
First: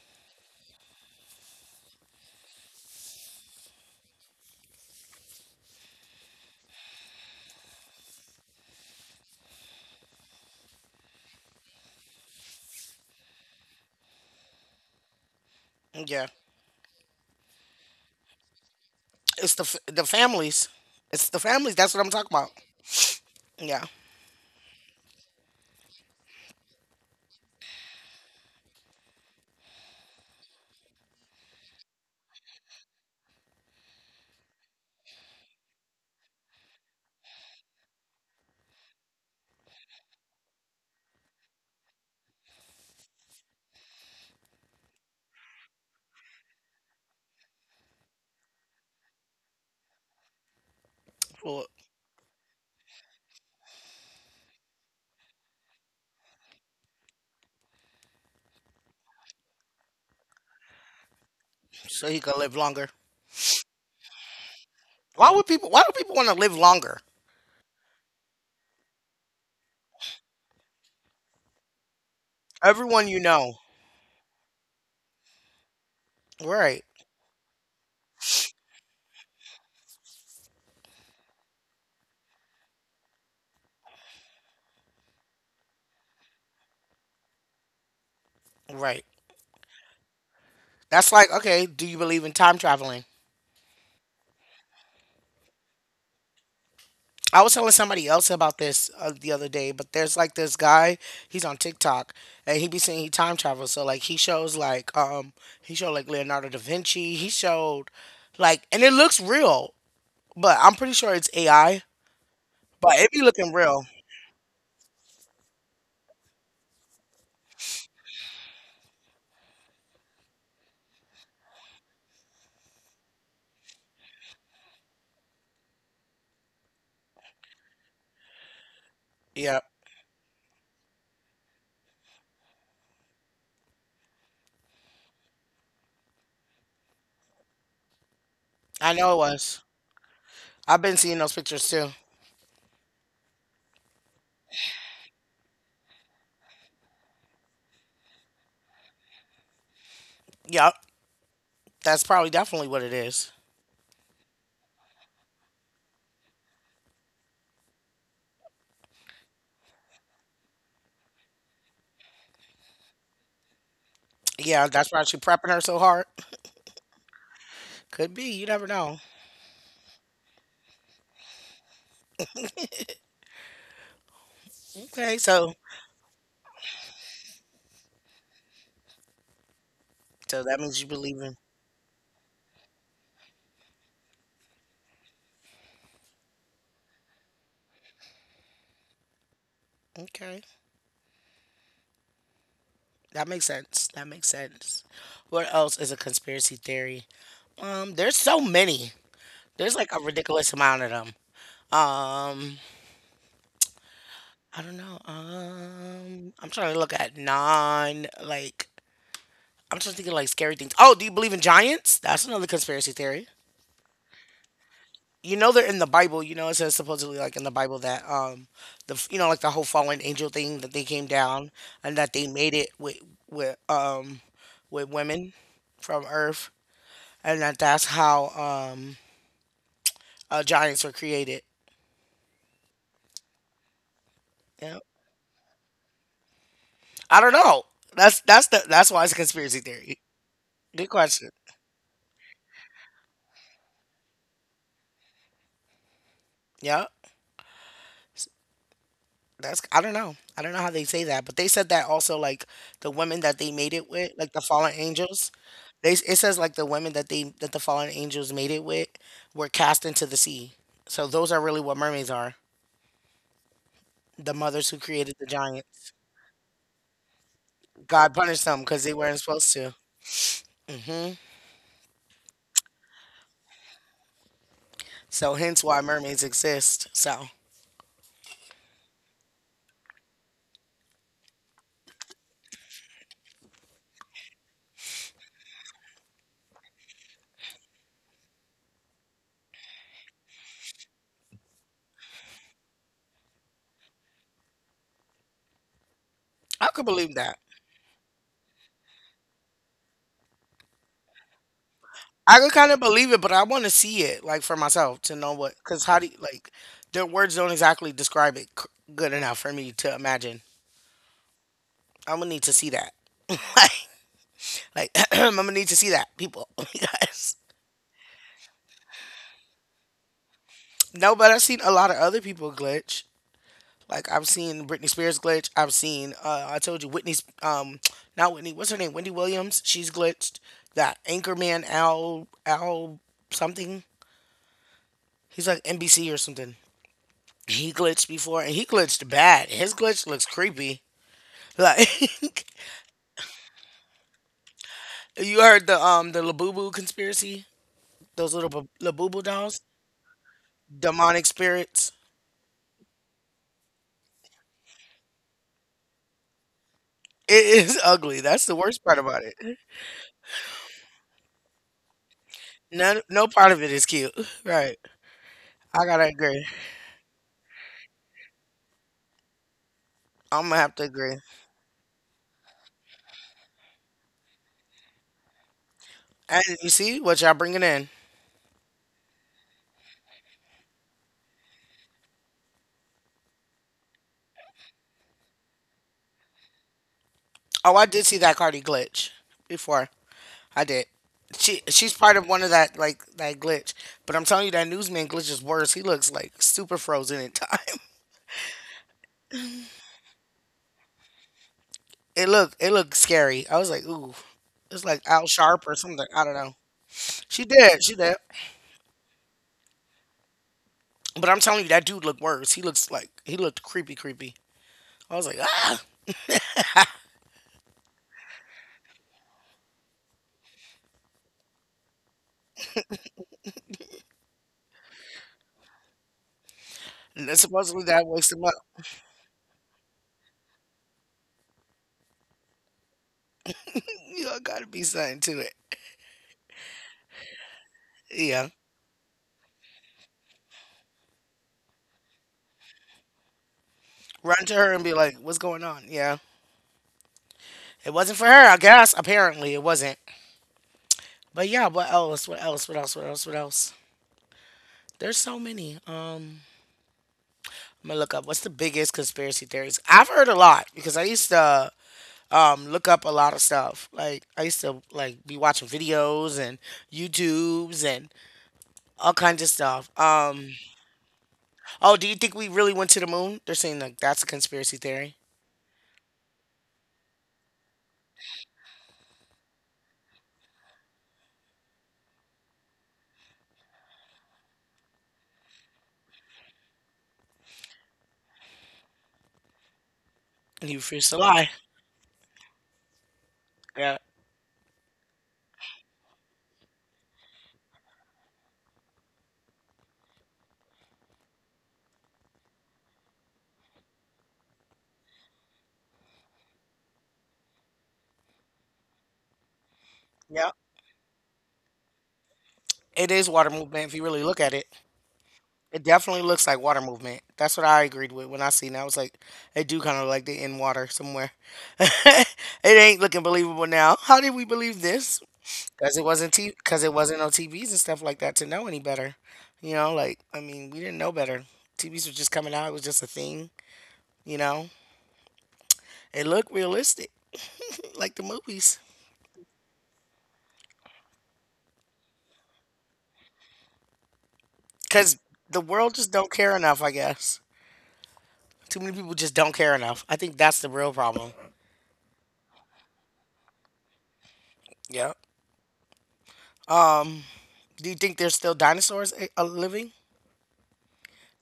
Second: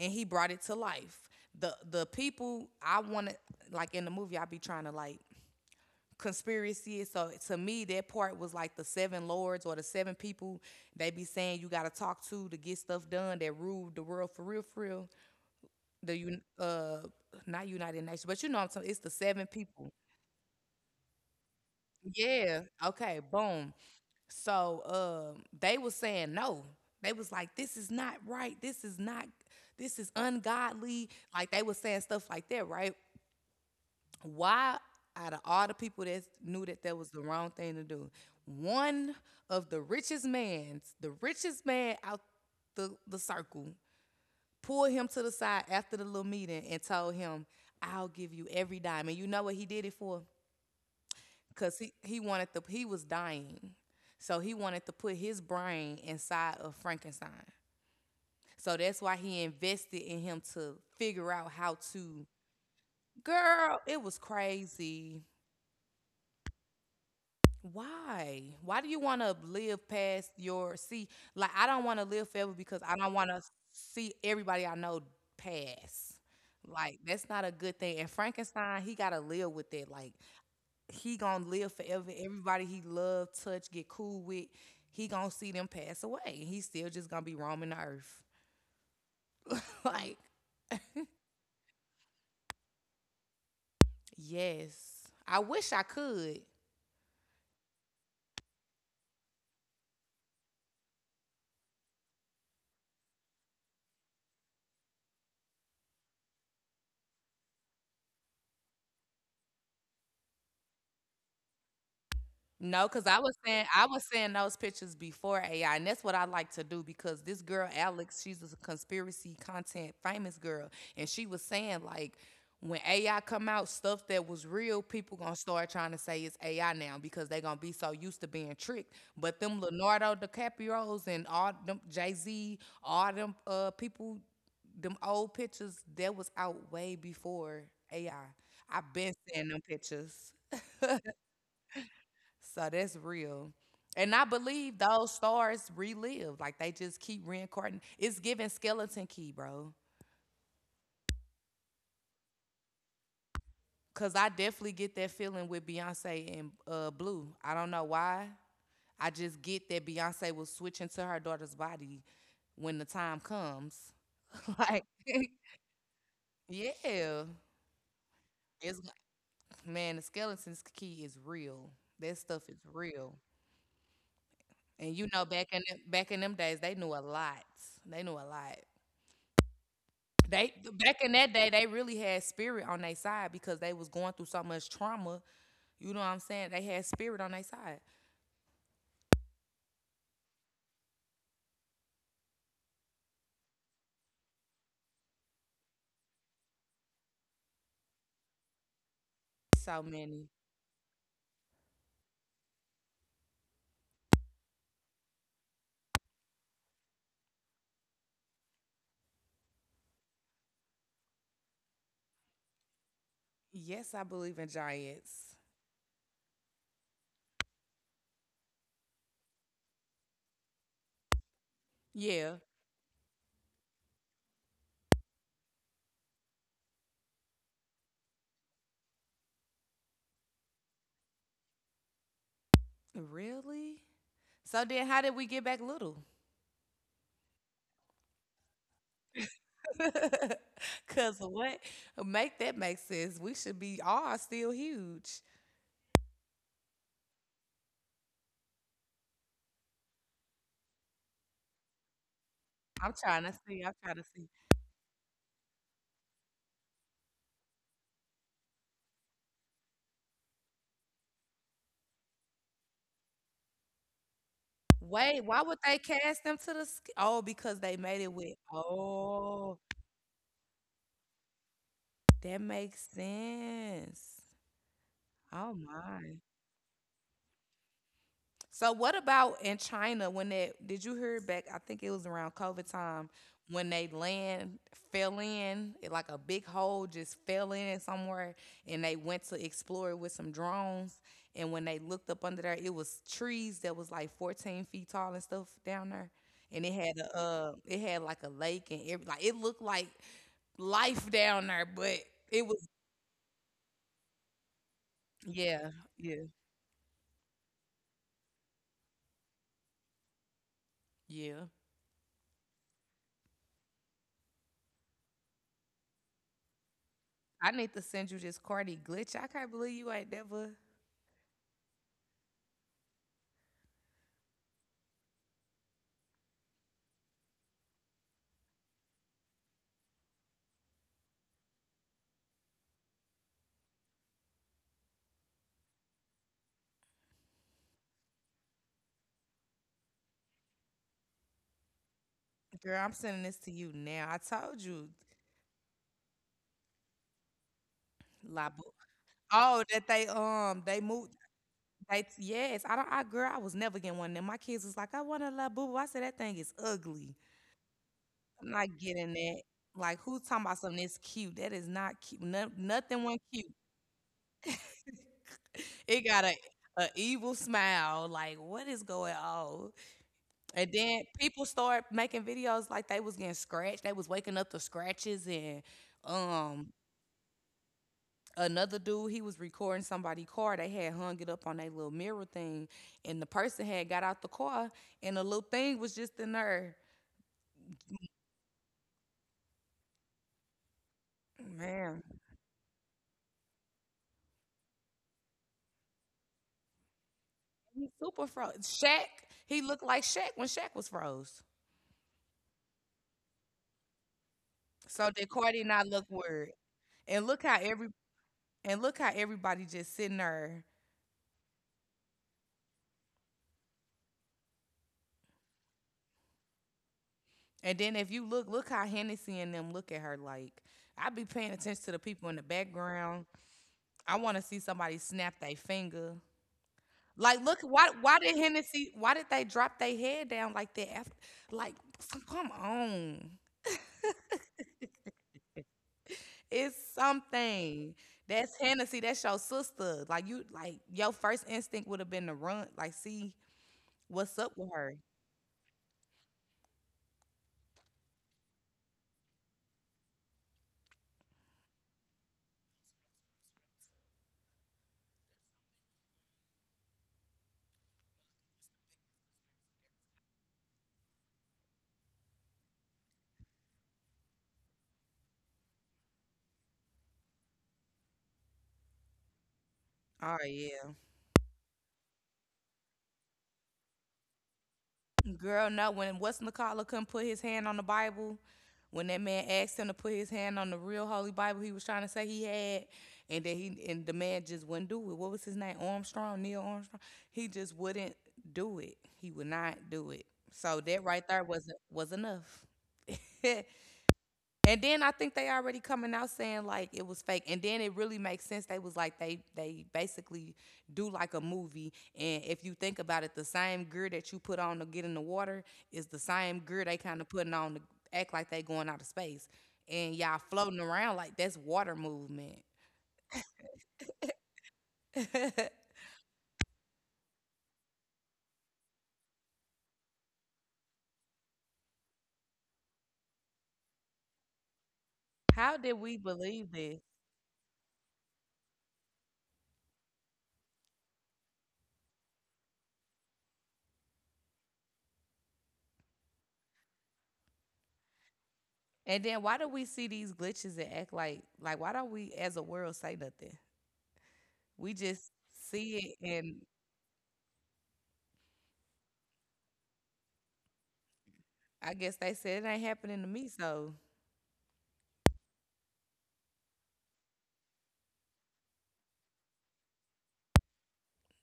Speaker 1: and he brought it to life. The people I wanna like in the movie I be trying to like conspiracy is. So to me, that part was like the seven lords or the seven people they be saying you gotta talk to get stuff done that ruled the world for real, for real. The
Speaker 2: Yeah.
Speaker 1: un- not United Nations, but you know what I'm saying. It's the seven
Speaker 2: It's the
Speaker 1: people.
Speaker 2: the families. It's the families. That's what I'm talking about.
Speaker 1: Yeah. Okay. Boom.
Speaker 2: Yeah,
Speaker 1: So they was saying no. They was like, this is not right. This is not. This is ungodly. Like they was saying stuff like that, right? Why out of all the people that knew that that was the wrong thing to do one of the richest man's the richest man out the circle pulled him to the side after the little meeting and told him I'll give you every dime and you know what he did it for
Speaker 2: for,
Speaker 1: because he wanted to he was dying so he wanted to put his brain inside of Frankenstein so that's why he invested in him to figure out how
Speaker 2: so he
Speaker 1: to
Speaker 2: could live longer.
Speaker 1: girl it was crazy.
Speaker 2: Why would people? Why do people want to live longer?
Speaker 1: Why? Why do you want to live past your see? Like I don't want to live forever because I
Speaker 2: Everyone
Speaker 1: don't
Speaker 2: you
Speaker 1: want to
Speaker 2: know.
Speaker 1: see everybody I know pass.
Speaker 2: Right.
Speaker 1: Like that's not a good thing. And Frankenstein, he gotta live with that. Like he gonna live forever. Everybody he love, touch, get cool with, he gonna see them pass away. And he's still just gonna be roaming the earth.
Speaker 2: Right.
Speaker 1: <laughs> like
Speaker 2: That's like okay. Do you believe in time traveling?
Speaker 1: yes, I wish I could.
Speaker 2: I was telling somebody else about this the other day, but there's like this guy. He's on TikTok, and he be saying he time travels. So like he shows like he showed like Leonardo da Vinci. He showed like and it looks real, but I'm pretty sure it's AI.
Speaker 1: No,
Speaker 2: But
Speaker 1: because
Speaker 2: it
Speaker 1: I
Speaker 2: be
Speaker 1: was
Speaker 2: looking
Speaker 1: saying
Speaker 2: real.
Speaker 1: I was seeing those pictures before AI, and that's what I like to do because this girl Alex, she's a conspiracy content famous girl, and she was saying like when AI come out, stuff that was real, people gonna start trying to say it's AI now because they gonna be so used to being tricked. But them
Speaker 2: Yeah.
Speaker 1: Leonardo DiCaprio's and all them Jay Z, all them people, them old pictures that was out way before AI. I've
Speaker 2: I
Speaker 1: been
Speaker 2: know it
Speaker 1: seeing them
Speaker 2: was.
Speaker 1: pictures.
Speaker 2: I've been seeing those pictures too.
Speaker 1: So that's real. And I believe those stars relive. Like they just keep reincarnating. It's giving skeleton key, bro.
Speaker 2: Yep, that's probably definitely what it is.
Speaker 1: Cause I definitely get that feeling with Beyonce and Blue. I don't know why. I just get that Beyonce was switching to her daughter's body when the time comes. <laughs>
Speaker 2: Yeah,
Speaker 1: like,
Speaker 2: that's why
Speaker 1: <laughs>
Speaker 2: she prepping her so hard.
Speaker 1: yeah.
Speaker 2: Could be. You never
Speaker 1: It's
Speaker 2: know.
Speaker 1: like, man, the skeleton's key is real. That stuff is real. And you
Speaker 2: Okay,
Speaker 1: know, back
Speaker 2: so
Speaker 1: in them, back in them days, they knew a lot. They knew a lot.
Speaker 2: so
Speaker 1: They
Speaker 2: that means you
Speaker 1: back in
Speaker 2: believe
Speaker 1: that
Speaker 2: in.
Speaker 1: day, they really had spirit on their side because they was going through so much trauma. You know what I'm saying? They had spirit on their side.
Speaker 2: Okay, that makes sense. That makes sense. What else is a conspiracy theory? There's so many. There's
Speaker 1: So
Speaker 2: like a
Speaker 1: many.
Speaker 2: ridiculous amount of them. Um, I don't know. I'm trying to look at non like. I'm just thinking like scary things. Oh, do you believe in giants? That's another conspiracy theory.
Speaker 1: Yes, I believe in giants.
Speaker 2: You know they're in the Bible. You know it says supposedly like in the Bible that the you know like the whole fallen angel thing that they came down and that they
Speaker 1: Yeah.
Speaker 2: made it with um with women from Earth and that that's how giants were created.
Speaker 1: Really? So
Speaker 2: Yeah,
Speaker 1: then how did we get back little?
Speaker 2: I don't know. That's why it's a conspiracy theory.
Speaker 1: <laughs>
Speaker 2: Good
Speaker 1: Cause
Speaker 2: question.
Speaker 1: what? Make that make sense. We should be all still huge.
Speaker 2: Yeah. That's I don't know. I don't know how they say that, but they said that also like the women that they made
Speaker 1: I'm
Speaker 2: it
Speaker 1: trying to
Speaker 2: with,
Speaker 1: see.
Speaker 2: like the fallen angels. They it says like the women that they that the fallen angels made it with were cast into the sea. So those are really what mermaids are. The mothers who created
Speaker 1: Wait,
Speaker 2: the
Speaker 1: why would they
Speaker 2: giants.
Speaker 1: cast them to the oh, because they made it
Speaker 2: God
Speaker 1: with.
Speaker 2: punished them because they weren't supposed
Speaker 1: Oh,
Speaker 2: to. Hmm.
Speaker 1: that makes sense.
Speaker 2: So
Speaker 1: Oh
Speaker 2: hence why
Speaker 1: my.
Speaker 2: mermaids exist. So
Speaker 1: So what about in China when that did you hear back I think it was around COVID time when they land fell in it like a big hole just fell in somewhere, and they went to explore it with some drones, and when they looked up under there it was trees that was like 14 feet tall and stuff down there, and
Speaker 2: I
Speaker 1: it
Speaker 2: could
Speaker 1: had
Speaker 2: believe
Speaker 1: a
Speaker 2: that.
Speaker 1: it had like a lake and every like it looked like life down there but
Speaker 2: I
Speaker 1: it
Speaker 2: could
Speaker 1: was
Speaker 2: kind of believe it, but I want to see it like for myself to know what.
Speaker 1: yeah
Speaker 2: Because how do you
Speaker 1: yeah
Speaker 2: like their words don't exactly describe it good enough for me to imagine.
Speaker 1: yeah.
Speaker 2: I'm gonna need to see that. <laughs> like, like <clears throat> I'm gonna need to see that, people. <laughs> because
Speaker 1: I need to send you this Cardi glitch. I can't believe you ain't never.
Speaker 2: no, but I've seen a lot of other people glitch. Like I've seen Britney Spears glitch. I've seen I told you Whitney's not Whitney. What's her name? Wendy Williams. She's glitched. That anchorman Al something. He's like NBC or something. He glitched before and he glitched bad. His glitch looks creepy. Like <laughs>
Speaker 1: Girl, I'm sending this to you now. I told you,
Speaker 2: you heard the Labubu conspiracy. Those little
Speaker 1: Labu.
Speaker 2: Labubu
Speaker 1: Oh,
Speaker 2: dolls,
Speaker 1: that they moved.
Speaker 2: demonic spirits.
Speaker 1: They yes, I don't. I girl, I was never getting one of them. My kids was like, I want a Labu. I said that thing is ugly.
Speaker 2: It is ugly. That's
Speaker 1: I'm
Speaker 2: the
Speaker 1: not
Speaker 2: worst part
Speaker 1: getting
Speaker 2: about
Speaker 1: that.
Speaker 2: it.
Speaker 1: Like, who's talking about something that's cute? That is not cute. No, nothing
Speaker 2: None,
Speaker 1: went
Speaker 2: no
Speaker 1: cute.
Speaker 2: part of it is cute. Right.
Speaker 1: <laughs>
Speaker 2: I
Speaker 1: it
Speaker 2: gotta
Speaker 1: got
Speaker 2: agree.
Speaker 1: a evil smile. Like, what is going on?
Speaker 2: I'm gonna
Speaker 1: And
Speaker 2: have to
Speaker 1: then
Speaker 2: agree.
Speaker 1: people start making videos like they was getting scratched. They was waking up to scratches and
Speaker 2: And
Speaker 1: um
Speaker 2: you see what y'all bringing in?
Speaker 1: another dude he was recording somebody's car. They had hung it up on their little mirror thing, and the person had got out the car, and the little thing was just in there.
Speaker 2: Oh, I did see that Cardi glitch before. I did. She's
Speaker 1: Man,
Speaker 2: part of one of that like that glitch. But I'm telling you that newsman glitch is worse. He looks like super frozen in time. <laughs>
Speaker 1: he's super froze. Shaq, he looked like Shaq when Shaq was froze.
Speaker 2: It looked scary. I was like, ooh, it's like
Speaker 1: So did
Speaker 2: Al
Speaker 1: Cardi
Speaker 2: Sharp or
Speaker 1: not look
Speaker 2: something. I don't
Speaker 1: weird.
Speaker 2: know.
Speaker 1: And look
Speaker 2: She
Speaker 1: how
Speaker 2: did.
Speaker 1: every
Speaker 2: She did.
Speaker 1: and look how everybody just sitting there.
Speaker 2: But I'm telling you that dude looked worse. He looks like he looked creepy, creepy. I was like, ah.
Speaker 1: And then if you look, look how Hennessy and them look at her like. I be paying attention to the people in the background. I want to see somebody snap their finger.
Speaker 2: And
Speaker 1: Like, look,
Speaker 2: supposedly that
Speaker 1: why
Speaker 2: wakes
Speaker 1: did
Speaker 2: him up.
Speaker 1: Hennessy? Why did they drop their head down like that? After, like, f- come on,
Speaker 2: You know, gotta be something to it.
Speaker 1: it's something.
Speaker 2: Yeah.
Speaker 1: That's Hennessy. That's your sister. Like you, like your first instinct would have been to run. Like, see what's
Speaker 2: Run
Speaker 1: up
Speaker 2: to
Speaker 1: with
Speaker 2: her and be
Speaker 1: her.
Speaker 2: like, what's going on? Yeah. It wasn't for her, I guess. Apparently it wasn't. But yeah, what else? What else? What else? What else? What else? There's so many. I'm gonna look up what's the biggest conspiracy theories. I've heard a lot because I used to look up a lot of stuff. Like I used to like be watching videos and YouTubes and all kinds of stuff.
Speaker 1: Oh yeah.
Speaker 2: Oh, do you think we really went to the moon? They're saying like that's a conspiracy theory.
Speaker 1: Girl, no, when What's McCullough couldn't put his hand on the Bible, when that man asked him to put his hand on the real holy Bible he was trying to say he had, and then he and the man just wouldn't do it. What was his name? Armstrong, Neil Armstrong. He just wouldn't do it. He would not do it.
Speaker 2: And he
Speaker 1: So that
Speaker 2: refused to
Speaker 1: right there
Speaker 2: lie.
Speaker 1: was enough. <laughs>
Speaker 2: Yeah.
Speaker 1: And then I think they already coming out saying like it was fake. And then it really makes sense. They was like they basically do like a movie. And if you think about it, the same gear that you put on to get in the water is the same gear they kind of putting on to act like they going out of space. And y'all
Speaker 2: Yeah.
Speaker 1: floating around like that's water movement.
Speaker 2: It is water movement if you really look at it. It
Speaker 1: <laughs>
Speaker 2: definitely looks like water movement. That's what I agreed with when I seen it. I was like, they do kind of like they in water somewhere. <laughs> It ain't looking believable now. How did we believe this?
Speaker 1: How did
Speaker 2: Because it
Speaker 1: we
Speaker 2: wasn't t-
Speaker 1: believe
Speaker 2: cause it
Speaker 1: this?
Speaker 2: wasn't on TVs and stuff like that to know any better. Like I mean, we didn't know better. TVs were just coming out. It was just a thing. You know, it looked realistic, like the movies.
Speaker 1: And then why do we see these glitches and act like why don't we as a world say nothing? We
Speaker 2: Because
Speaker 1: just
Speaker 2: the world just
Speaker 1: see it
Speaker 2: don't
Speaker 1: and
Speaker 2: care enough, I guess. Too many people just don't care enough. I think that's the real problem.
Speaker 1: I guess they said it ain't happening to me, so
Speaker 2: Yeah. Um, do you think there's still dinosaurs a living?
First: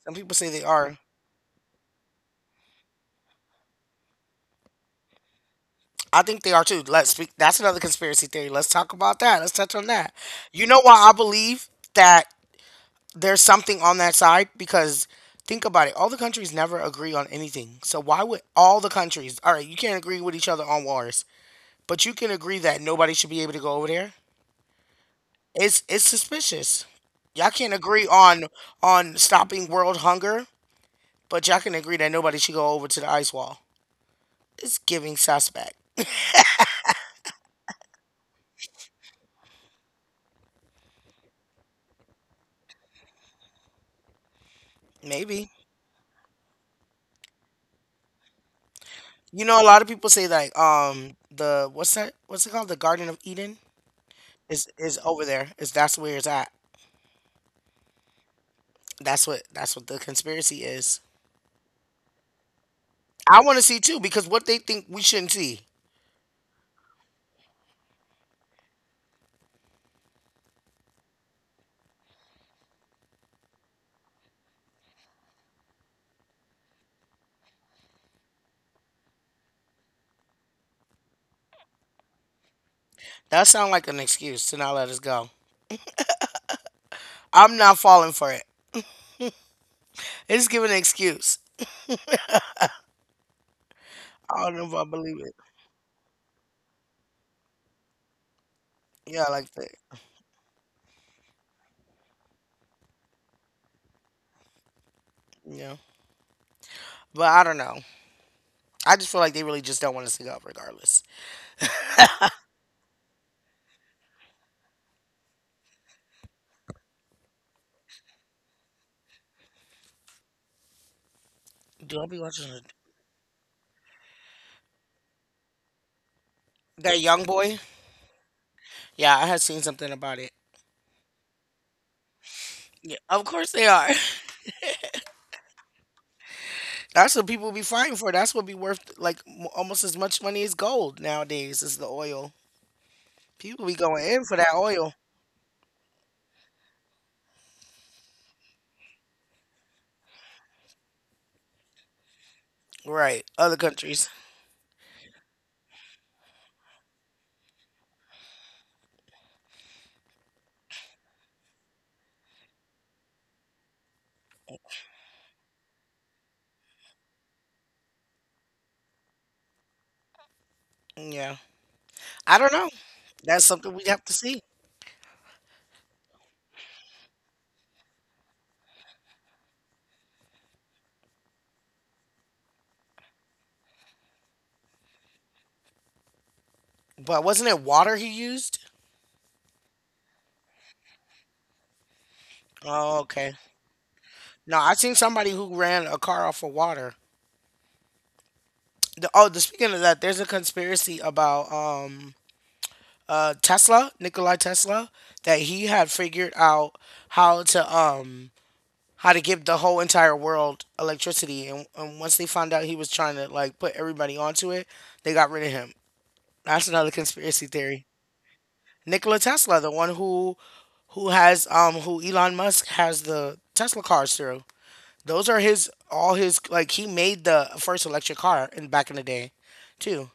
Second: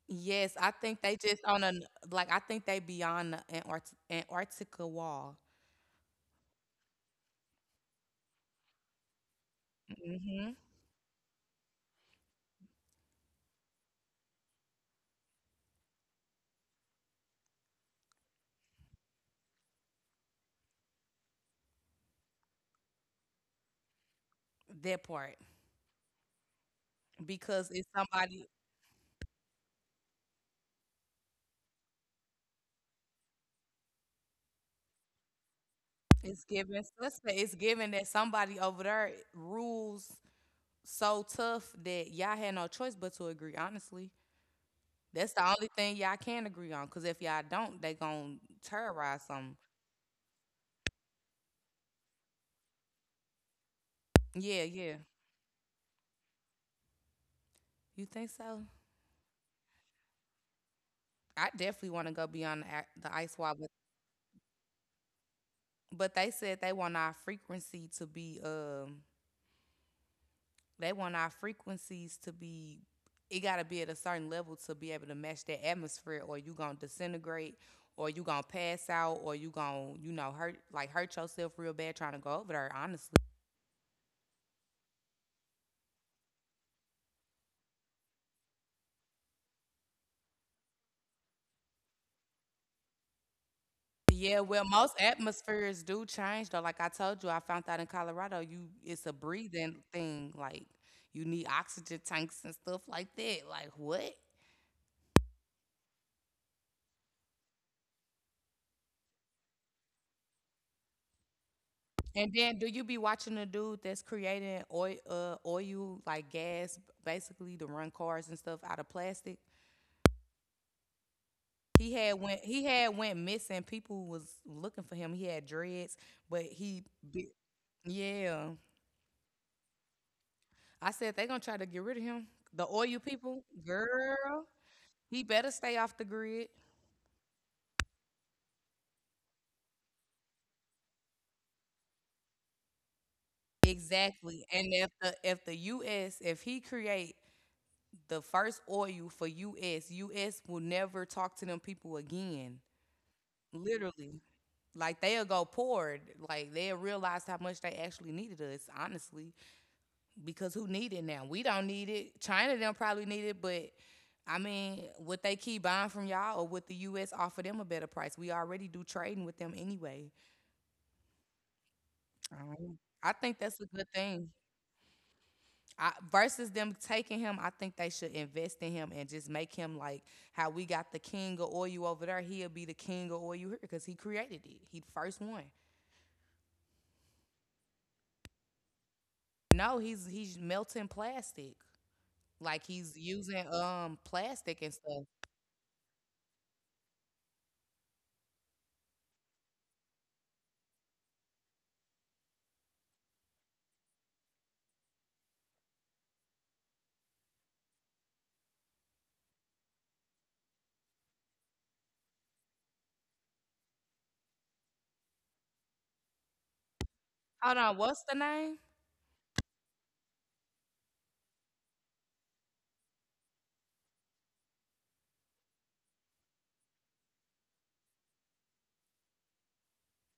Speaker 2: Some people say
Speaker 1: yes,
Speaker 2: they
Speaker 1: I
Speaker 2: are.
Speaker 1: think they just on a like, I think they beyond the Antarctica wall.
Speaker 2: I think they are too. Let's speak. That's another conspiracy theory. Let's talk about that. Let's touch on that.
Speaker 1: Mhm.
Speaker 2: You know why I believe that there's something on that side? Because think about it. All the countries never agree on anything. So why would all the countries? All right, you can't agree with each other on wars, but you can agree that nobody should be able to go over there.
Speaker 1: That part.
Speaker 2: It's suspicious. Y'all
Speaker 1: Because
Speaker 2: can't
Speaker 1: it's
Speaker 2: agree on
Speaker 1: somebody
Speaker 2: stopping world hunger, but y'all can agree that nobody should go over to the ice wall. It's giving suspect.
Speaker 1: it's giving suspect, it's giving that somebody over there rules so tough that y'all had no choice but to agree, honestly. That's the
Speaker 2: Maybe.
Speaker 1: only thing y'all can agree on. Cause if y'all don't, they gon' terrorize
Speaker 2: You
Speaker 1: 'em.
Speaker 2: know, a lot of people say like, the what's that? What's it called? The Garden of Eden
Speaker 1: Yeah,
Speaker 2: is
Speaker 1: yeah.
Speaker 2: is over there. Is that's where it's at?
Speaker 1: You think so?
Speaker 2: That's what the conspiracy is.
Speaker 1: I definitely wanna go beyond the ice
Speaker 2: I
Speaker 1: wall,
Speaker 2: want to see too because what they think we shouldn't see.
Speaker 1: but they said they want our frequency to be they want our frequencies to be it gotta be at a certain level to be able to match that atmosphere, or you gonna disintegrate, or you gonna pass out, or you gonna you know hurt like hurt yourself real bad trying to go over there honestly.
Speaker 2: That sounds like an excuse to not let us go. I'm not falling for it. It's giving an excuse.
Speaker 1: Yeah,
Speaker 2: I don't
Speaker 1: well
Speaker 2: know if I
Speaker 1: most
Speaker 2: believe it.
Speaker 1: atmospheres do change though, like I told you I found out in Colorado you it's a
Speaker 2: Yeah, like that.
Speaker 1: breathing thing, like you need oxygen tanks and stuff like that, like what.
Speaker 2: Yeah, but I don't know. I just feel like they really just don't want us to go, regardless.
Speaker 1: And then, do you be watching the dude that's creating oil, oil like gas, basically to run cars and stuff out of plastic?
Speaker 2: Do I be watching
Speaker 1: He
Speaker 2: the-
Speaker 1: had went missing. People was looking for him. He had dreads, but he
Speaker 2: that young
Speaker 1: be-
Speaker 2: boy?
Speaker 1: yeah.
Speaker 2: Yeah, I had seen something about it.
Speaker 1: I said they gonna try to get rid of him. The oil
Speaker 2: Yeah, of
Speaker 1: people,
Speaker 2: course they are.
Speaker 1: girl, he better stay off the grid.
Speaker 2: <laughs> That's what people be fighting for. That's what be worth like m- almost as much money as gold nowadays is the oil. People be going in for
Speaker 1: Exactly.
Speaker 2: that
Speaker 1: And
Speaker 2: oil.
Speaker 1: if the US if he create the first oil for US, US will never talk to them people again.
Speaker 2: Right. Other countries.
Speaker 1: Literally. Like they'll go poured. Like they'll realize how much they actually needed us, honestly. Because who need it now? We don't need it. China don't probably need it, but I mean, would they keep buying from y'all or would the US offer them a better price? We already do trading with them anyway.
Speaker 2: Yeah. I
Speaker 1: I
Speaker 2: don't know.
Speaker 1: I think
Speaker 2: That's
Speaker 1: that's a
Speaker 2: something
Speaker 1: good
Speaker 2: we have to
Speaker 1: thing.
Speaker 2: see.
Speaker 1: I, versus them taking him, I think they should invest in him and just make him like how we got the king of oil over there. He'll be the king of oil here because he created it. He the first one.
Speaker 2: But wasn't it water he used?
Speaker 1: No, he's melting plastic. Like he's
Speaker 2: Oh, okay.
Speaker 1: using plastic
Speaker 2: No,
Speaker 1: and
Speaker 2: I seen
Speaker 1: stuff.
Speaker 2: somebody who ran a car off of water. The, oh, the, speaking of that, there's a conspiracy about Tesla, Nikola Tesla, that he had figured out how to um how to give the whole entire world electricity. And once they found out he was trying to like put everybody onto it, they got rid of him. That's another conspiracy
Speaker 1: Hold on,
Speaker 2: theory.
Speaker 1: what's the name?
Speaker 2: Nikola Tesla, the one who has who Elon Musk has the Tesla cars through. Those are his all his like he made the first electric car in back in the day, too.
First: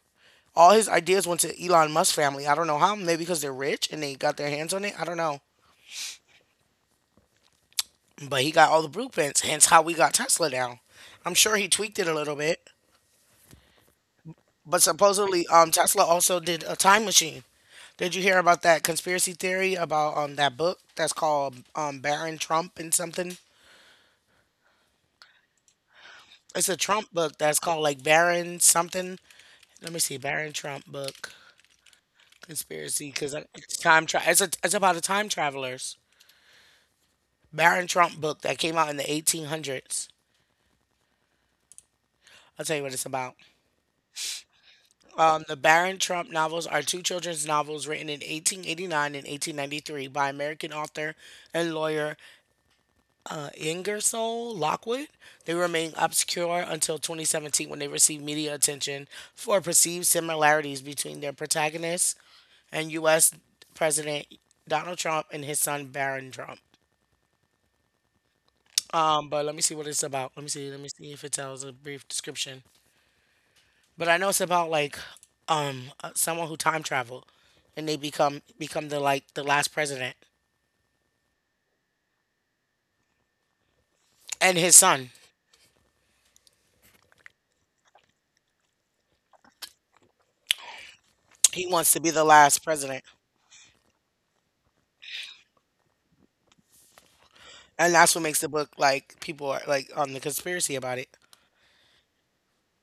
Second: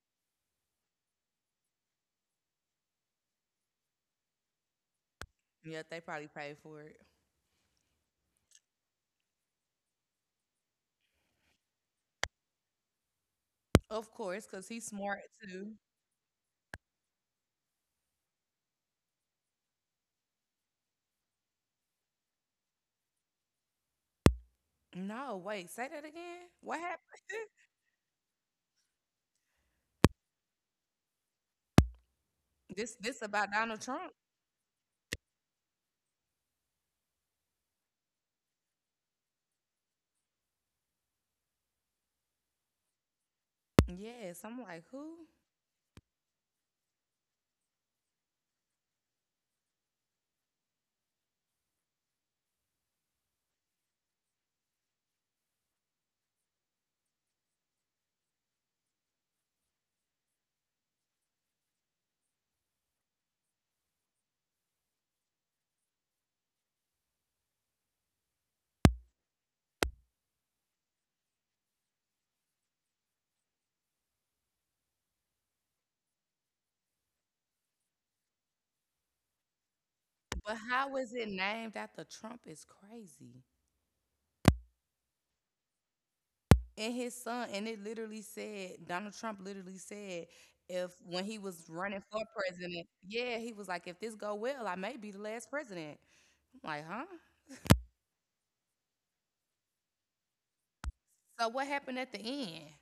Speaker 2: All his ideas went to Elon Musk family. I don't know how, maybe because they're rich and they got their hands on it. I don't know.
Speaker 1: Yep, they probably paid for it.
Speaker 2: But he got all the blueprints, hence how we got Tesla now. I'm sure he tweaked it a little bit.
Speaker 1: Of course, cause
Speaker 2: But
Speaker 1: he's smart
Speaker 2: supposedly,
Speaker 1: too.
Speaker 2: Tesla also did a time machine. Did you hear about that conspiracy theory about that book that's called Baron Trump and something?
Speaker 1: No, wait, say that again.
Speaker 2: It's a
Speaker 1: What
Speaker 2: Trump
Speaker 1: happened?
Speaker 2: book that's called like Baron something. Let me see, Baron Trump book
Speaker 1: This
Speaker 2: conspiracy
Speaker 1: this
Speaker 2: because
Speaker 1: about Donald Trump?
Speaker 2: it's a, it's about the time travelers. Baron Trump book that came out in the 1800s. I'll tell you what it's about.
Speaker 1: Yes, I'm like who?
Speaker 2: The Baron Trump novels are two children's novels written in 1889 and 1893 by American author and lawyer Ingersoll Lockwood. They remained obscure until 2017 when they received media attention for perceived similarities between their protagonist and U.S. President Donald Trump and his son Barron Trump. But let me see what it's about. Let me see. Let me see if it tells a brief description. But I know it's about like someone who time traveled, and they become the like the last president
Speaker 1: But how is it named after Trump? Is crazy.
Speaker 2: and his son.
Speaker 1: And his son, and it literally said Donald Trump literally said if when he was
Speaker 2: He wants to
Speaker 1: running
Speaker 2: be
Speaker 1: for
Speaker 2: the last
Speaker 1: president,
Speaker 2: president,
Speaker 1: yeah, he was like, if this go well, I may be the last president. I'm like, huh?
Speaker 2: and that's what makes the book like people are like on the conspiracy about it.
Speaker 1: So what happened at the end?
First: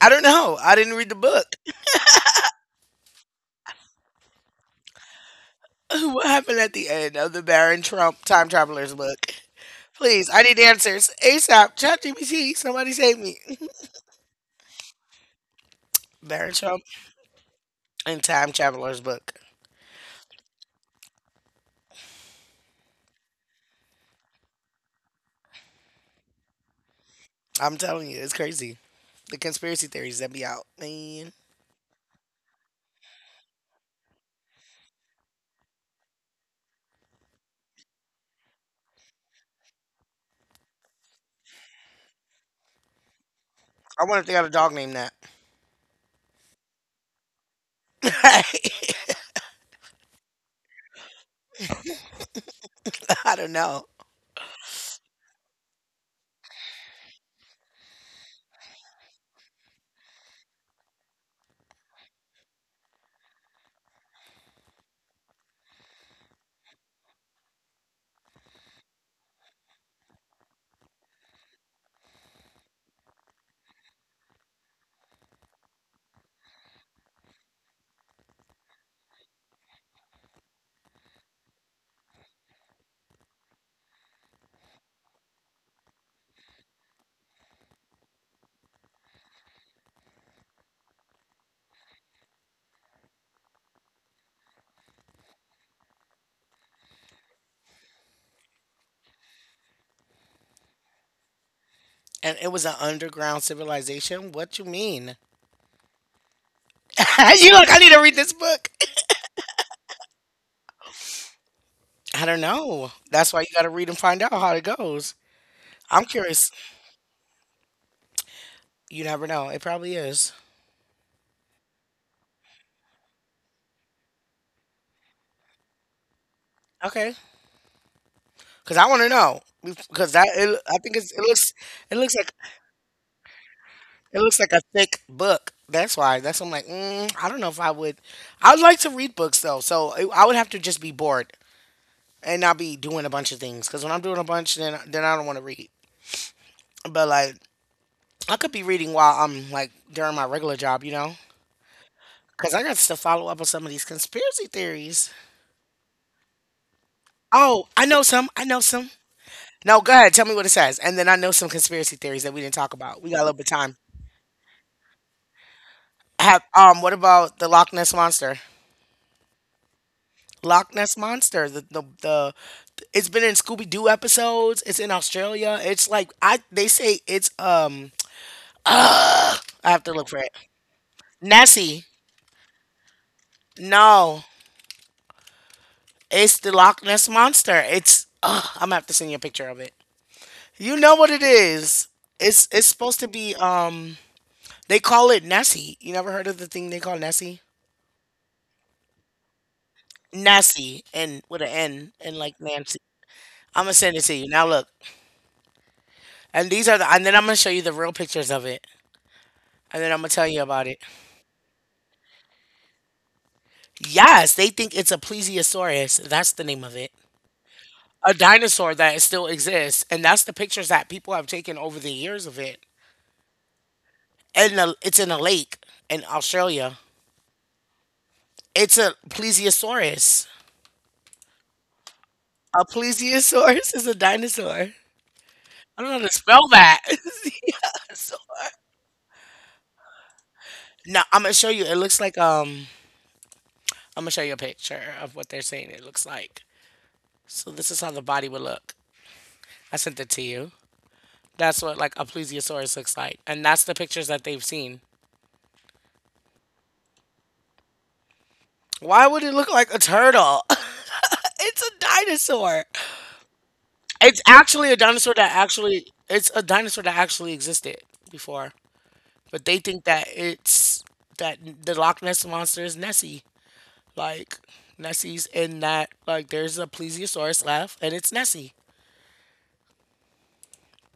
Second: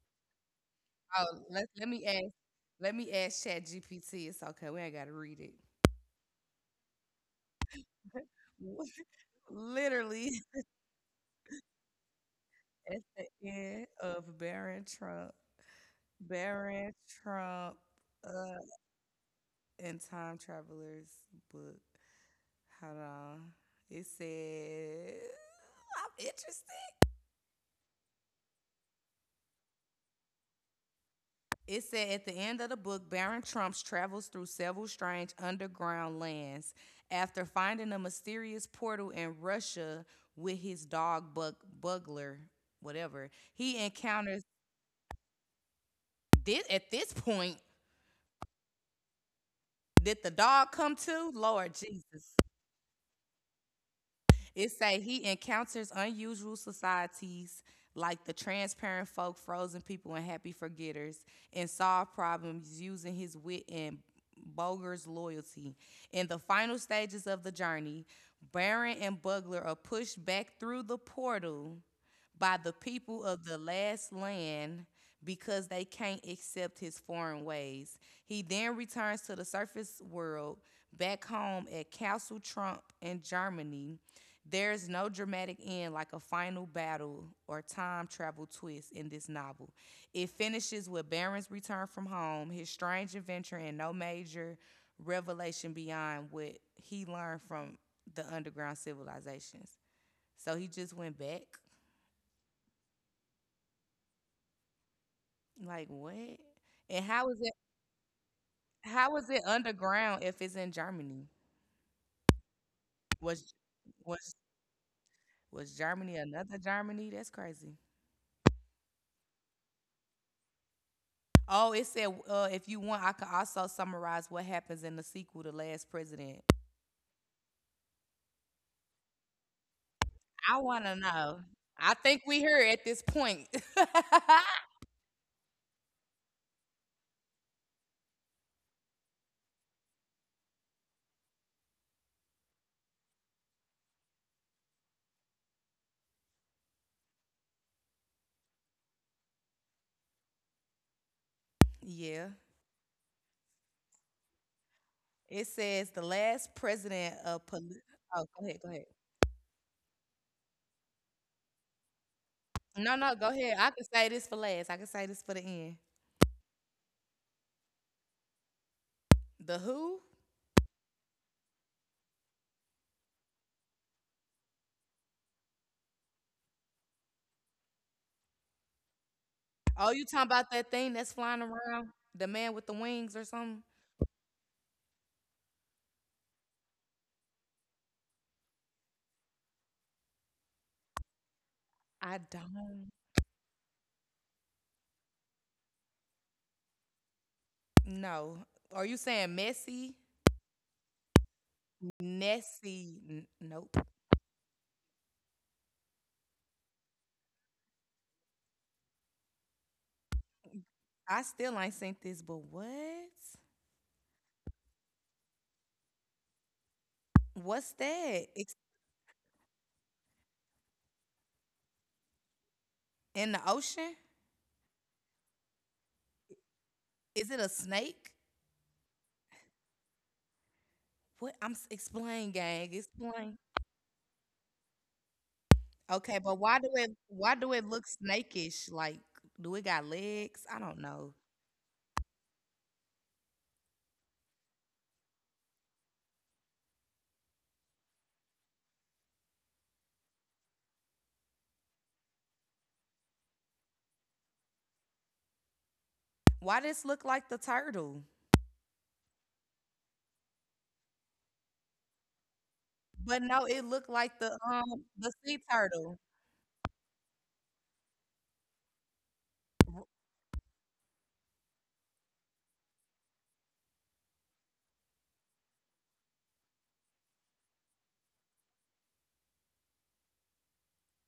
Speaker 2: I don't know. I didn't read the
Speaker 1: Oh,
Speaker 2: book.
Speaker 1: let
Speaker 2: <laughs>
Speaker 1: let me ask let me ask Chat GPT. It's okay. We ain't gotta read it.
Speaker 2: What happened at the end of the Baron Trump Time Traveler's book?
Speaker 1: <laughs>
Speaker 2: Please,
Speaker 1: Literally
Speaker 2: I need answers. ASAP, ChatGPT, somebody
Speaker 1: at
Speaker 2: save me.
Speaker 1: the
Speaker 2: <laughs>
Speaker 1: end of Baron Trump,
Speaker 2: Baron Trump
Speaker 1: Baron Trump,
Speaker 2: and Time
Speaker 1: uh,
Speaker 2: Traveler's book.
Speaker 1: and Time Traveler's book. Hold on. It said, "I'm interested."
Speaker 2: I'm telling you, it's crazy. The conspiracy theories that be out, man.
Speaker 1: It said at the end of the book, Baron Trumps travels through several strange underground lands after finding a mysterious portal in Russia with his dog Bugler, whatever. He
Speaker 2: I wonder if they got
Speaker 1: encounters
Speaker 2: a dog named that.
Speaker 1: this at this point.
Speaker 2: <laughs>
Speaker 1: Did the dog come to? Lord Jesus.
Speaker 2: I don't know.
Speaker 1: It say he encounters unusual societies like the transparent folk, frozen people, and happy forgetters, and solve problems using his wit and Boger's loyalty. In the final stages of the journey, Baron and Bugler are pushed back through the portal by the people of the last land because they can't accept his foreign ways. He then returns to the surface world back home at Castle Trump in Germany. There's no dramatic end like a final battle or time travel twist in this novel. It finishes with Baron's return from home, his strange adventure, and no major revelation beyond what he learned from the underground civilizations. So he just went back.
Speaker 2: And it was an underground civilization. What you mean?
Speaker 1: Like what? And
Speaker 2: <laughs> You like, I need to read this book. <laughs>
Speaker 1: how is it underground if it's in Germany?
Speaker 2: I don't know. That's why you
Speaker 1: Was
Speaker 2: got to read and find out
Speaker 1: was
Speaker 2: how it goes.
Speaker 1: was
Speaker 2: I'm
Speaker 1: Germany
Speaker 2: curious.
Speaker 1: another Germany? That's crazy.
Speaker 2: You never know. It probably is.
Speaker 1: Oh, it said if you want, I could also summarize what happens in the sequel to Last President.
Speaker 2: Okay, because I want to know because
Speaker 1: I
Speaker 2: I
Speaker 1: want to
Speaker 2: think it
Speaker 1: know.
Speaker 2: looks
Speaker 1: I
Speaker 2: it looks
Speaker 1: think
Speaker 2: like
Speaker 1: we here at this point. <laughs>
Speaker 2: it looks like a thick book. That's why. That's why I'm like mm, I don't know if I would. I would like to read books though, so I would have to just be bored and not be doing a bunch of things. Because when I'm doing a bunch, then I don't want to read. But like I could be reading while I'm like during my regular job, you know.
Speaker 1: yeah.
Speaker 2: Because I got to follow up on some of these conspiracy theories.
Speaker 1: It says the last president of.
Speaker 2: Oh,
Speaker 1: Poli-
Speaker 2: I know
Speaker 1: oh,
Speaker 2: some. I
Speaker 1: go ahead.
Speaker 2: know
Speaker 1: Go ahead.
Speaker 2: some. No, go ahead. Tell me what it says, and then I know some conspiracy theories that we didn't talk
Speaker 1: No,
Speaker 2: about. We
Speaker 1: no,
Speaker 2: got a
Speaker 1: go
Speaker 2: little bit of
Speaker 1: ahead. I
Speaker 2: time.
Speaker 1: can say this for last. I can say this for the end.
Speaker 2: Have what about the Loch Ness monster?
Speaker 1: The who?
Speaker 2: Loch Ness monster. The it's been in Scooby Doo episodes. It's in Australia. It's like I they say it's. <sighs> Uh, I have
Speaker 1: Oh,
Speaker 2: to
Speaker 1: you
Speaker 2: look for
Speaker 1: talking
Speaker 2: it.
Speaker 1: about that thing that's flying
Speaker 2: Nessie.
Speaker 1: around? The man with the wings or something?
Speaker 2: No, it's the Loch Ness monster. It's <sighs> ugh, I'm gonna have to send you a picture of it. You know what it is?
Speaker 1: I
Speaker 2: It's
Speaker 1: don't
Speaker 2: supposed to be. They call it Nessie. You never heard of the thing they call Nessie?
Speaker 1: know. Are you saying Messi?
Speaker 2: Nasty and with an N and like Nancy.
Speaker 1: Nessie? N-
Speaker 2: I'm gonna
Speaker 1: nope.
Speaker 2: send it to you. Now look, and these are the, and then I'm gonna show you the real pictures of it, and then I'm gonna tell you about it.
Speaker 1: I still ain't seen this, but what?
Speaker 2: Yes, they think it's a plesiosaurus. That's the name of it.
Speaker 1: What's
Speaker 2: A
Speaker 1: that? It's
Speaker 2: dinosaur that still exists, and that's the pictures that people have taken over the years of it.
Speaker 1: in the ocean?
Speaker 2: And the, it's in a lake in Australia.
Speaker 1: Is it a snake?
Speaker 2: It's a plesiosaurus.
Speaker 1: What? I'm s- explain, gang.
Speaker 2: A
Speaker 1: Explain.
Speaker 2: plesiosaurus is a dinosaur. I don't know
Speaker 1: Okay,
Speaker 2: how to
Speaker 1: but why
Speaker 2: spell
Speaker 1: do
Speaker 2: that.
Speaker 1: it?
Speaker 2: <laughs>
Speaker 1: Why do it look
Speaker 2: Yeah, so-
Speaker 1: snakish? Like, do it got legs? I don't know.
Speaker 2: no, I'm gonna show you. It looks like I'm gonna show you a picture of what they're saying it looks like. So this is how the body would look. I sent it to you. That's what like a plesiosaurus looks like, and that's the pictures that they've seen.
Speaker 1: Why does look like the turtle?
Speaker 2: Why would it look like a turtle? <laughs> It's a dinosaur.
Speaker 1: But no, it looked like
Speaker 2: It's
Speaker 1: the
Speaker 2: actually
Speaker 1: um
Speaker 2: a
Speaker 1: the
Speaker 2: dinosaur
Speaker 1: sea
Speaker 2: that
Speaker 1: turtle.
Speaker 2: actually existed before, but they think that it's that the Loch Ness monster is Nessie. Like Nessie's in that like there's a plesiosaurus left and it's Nessie.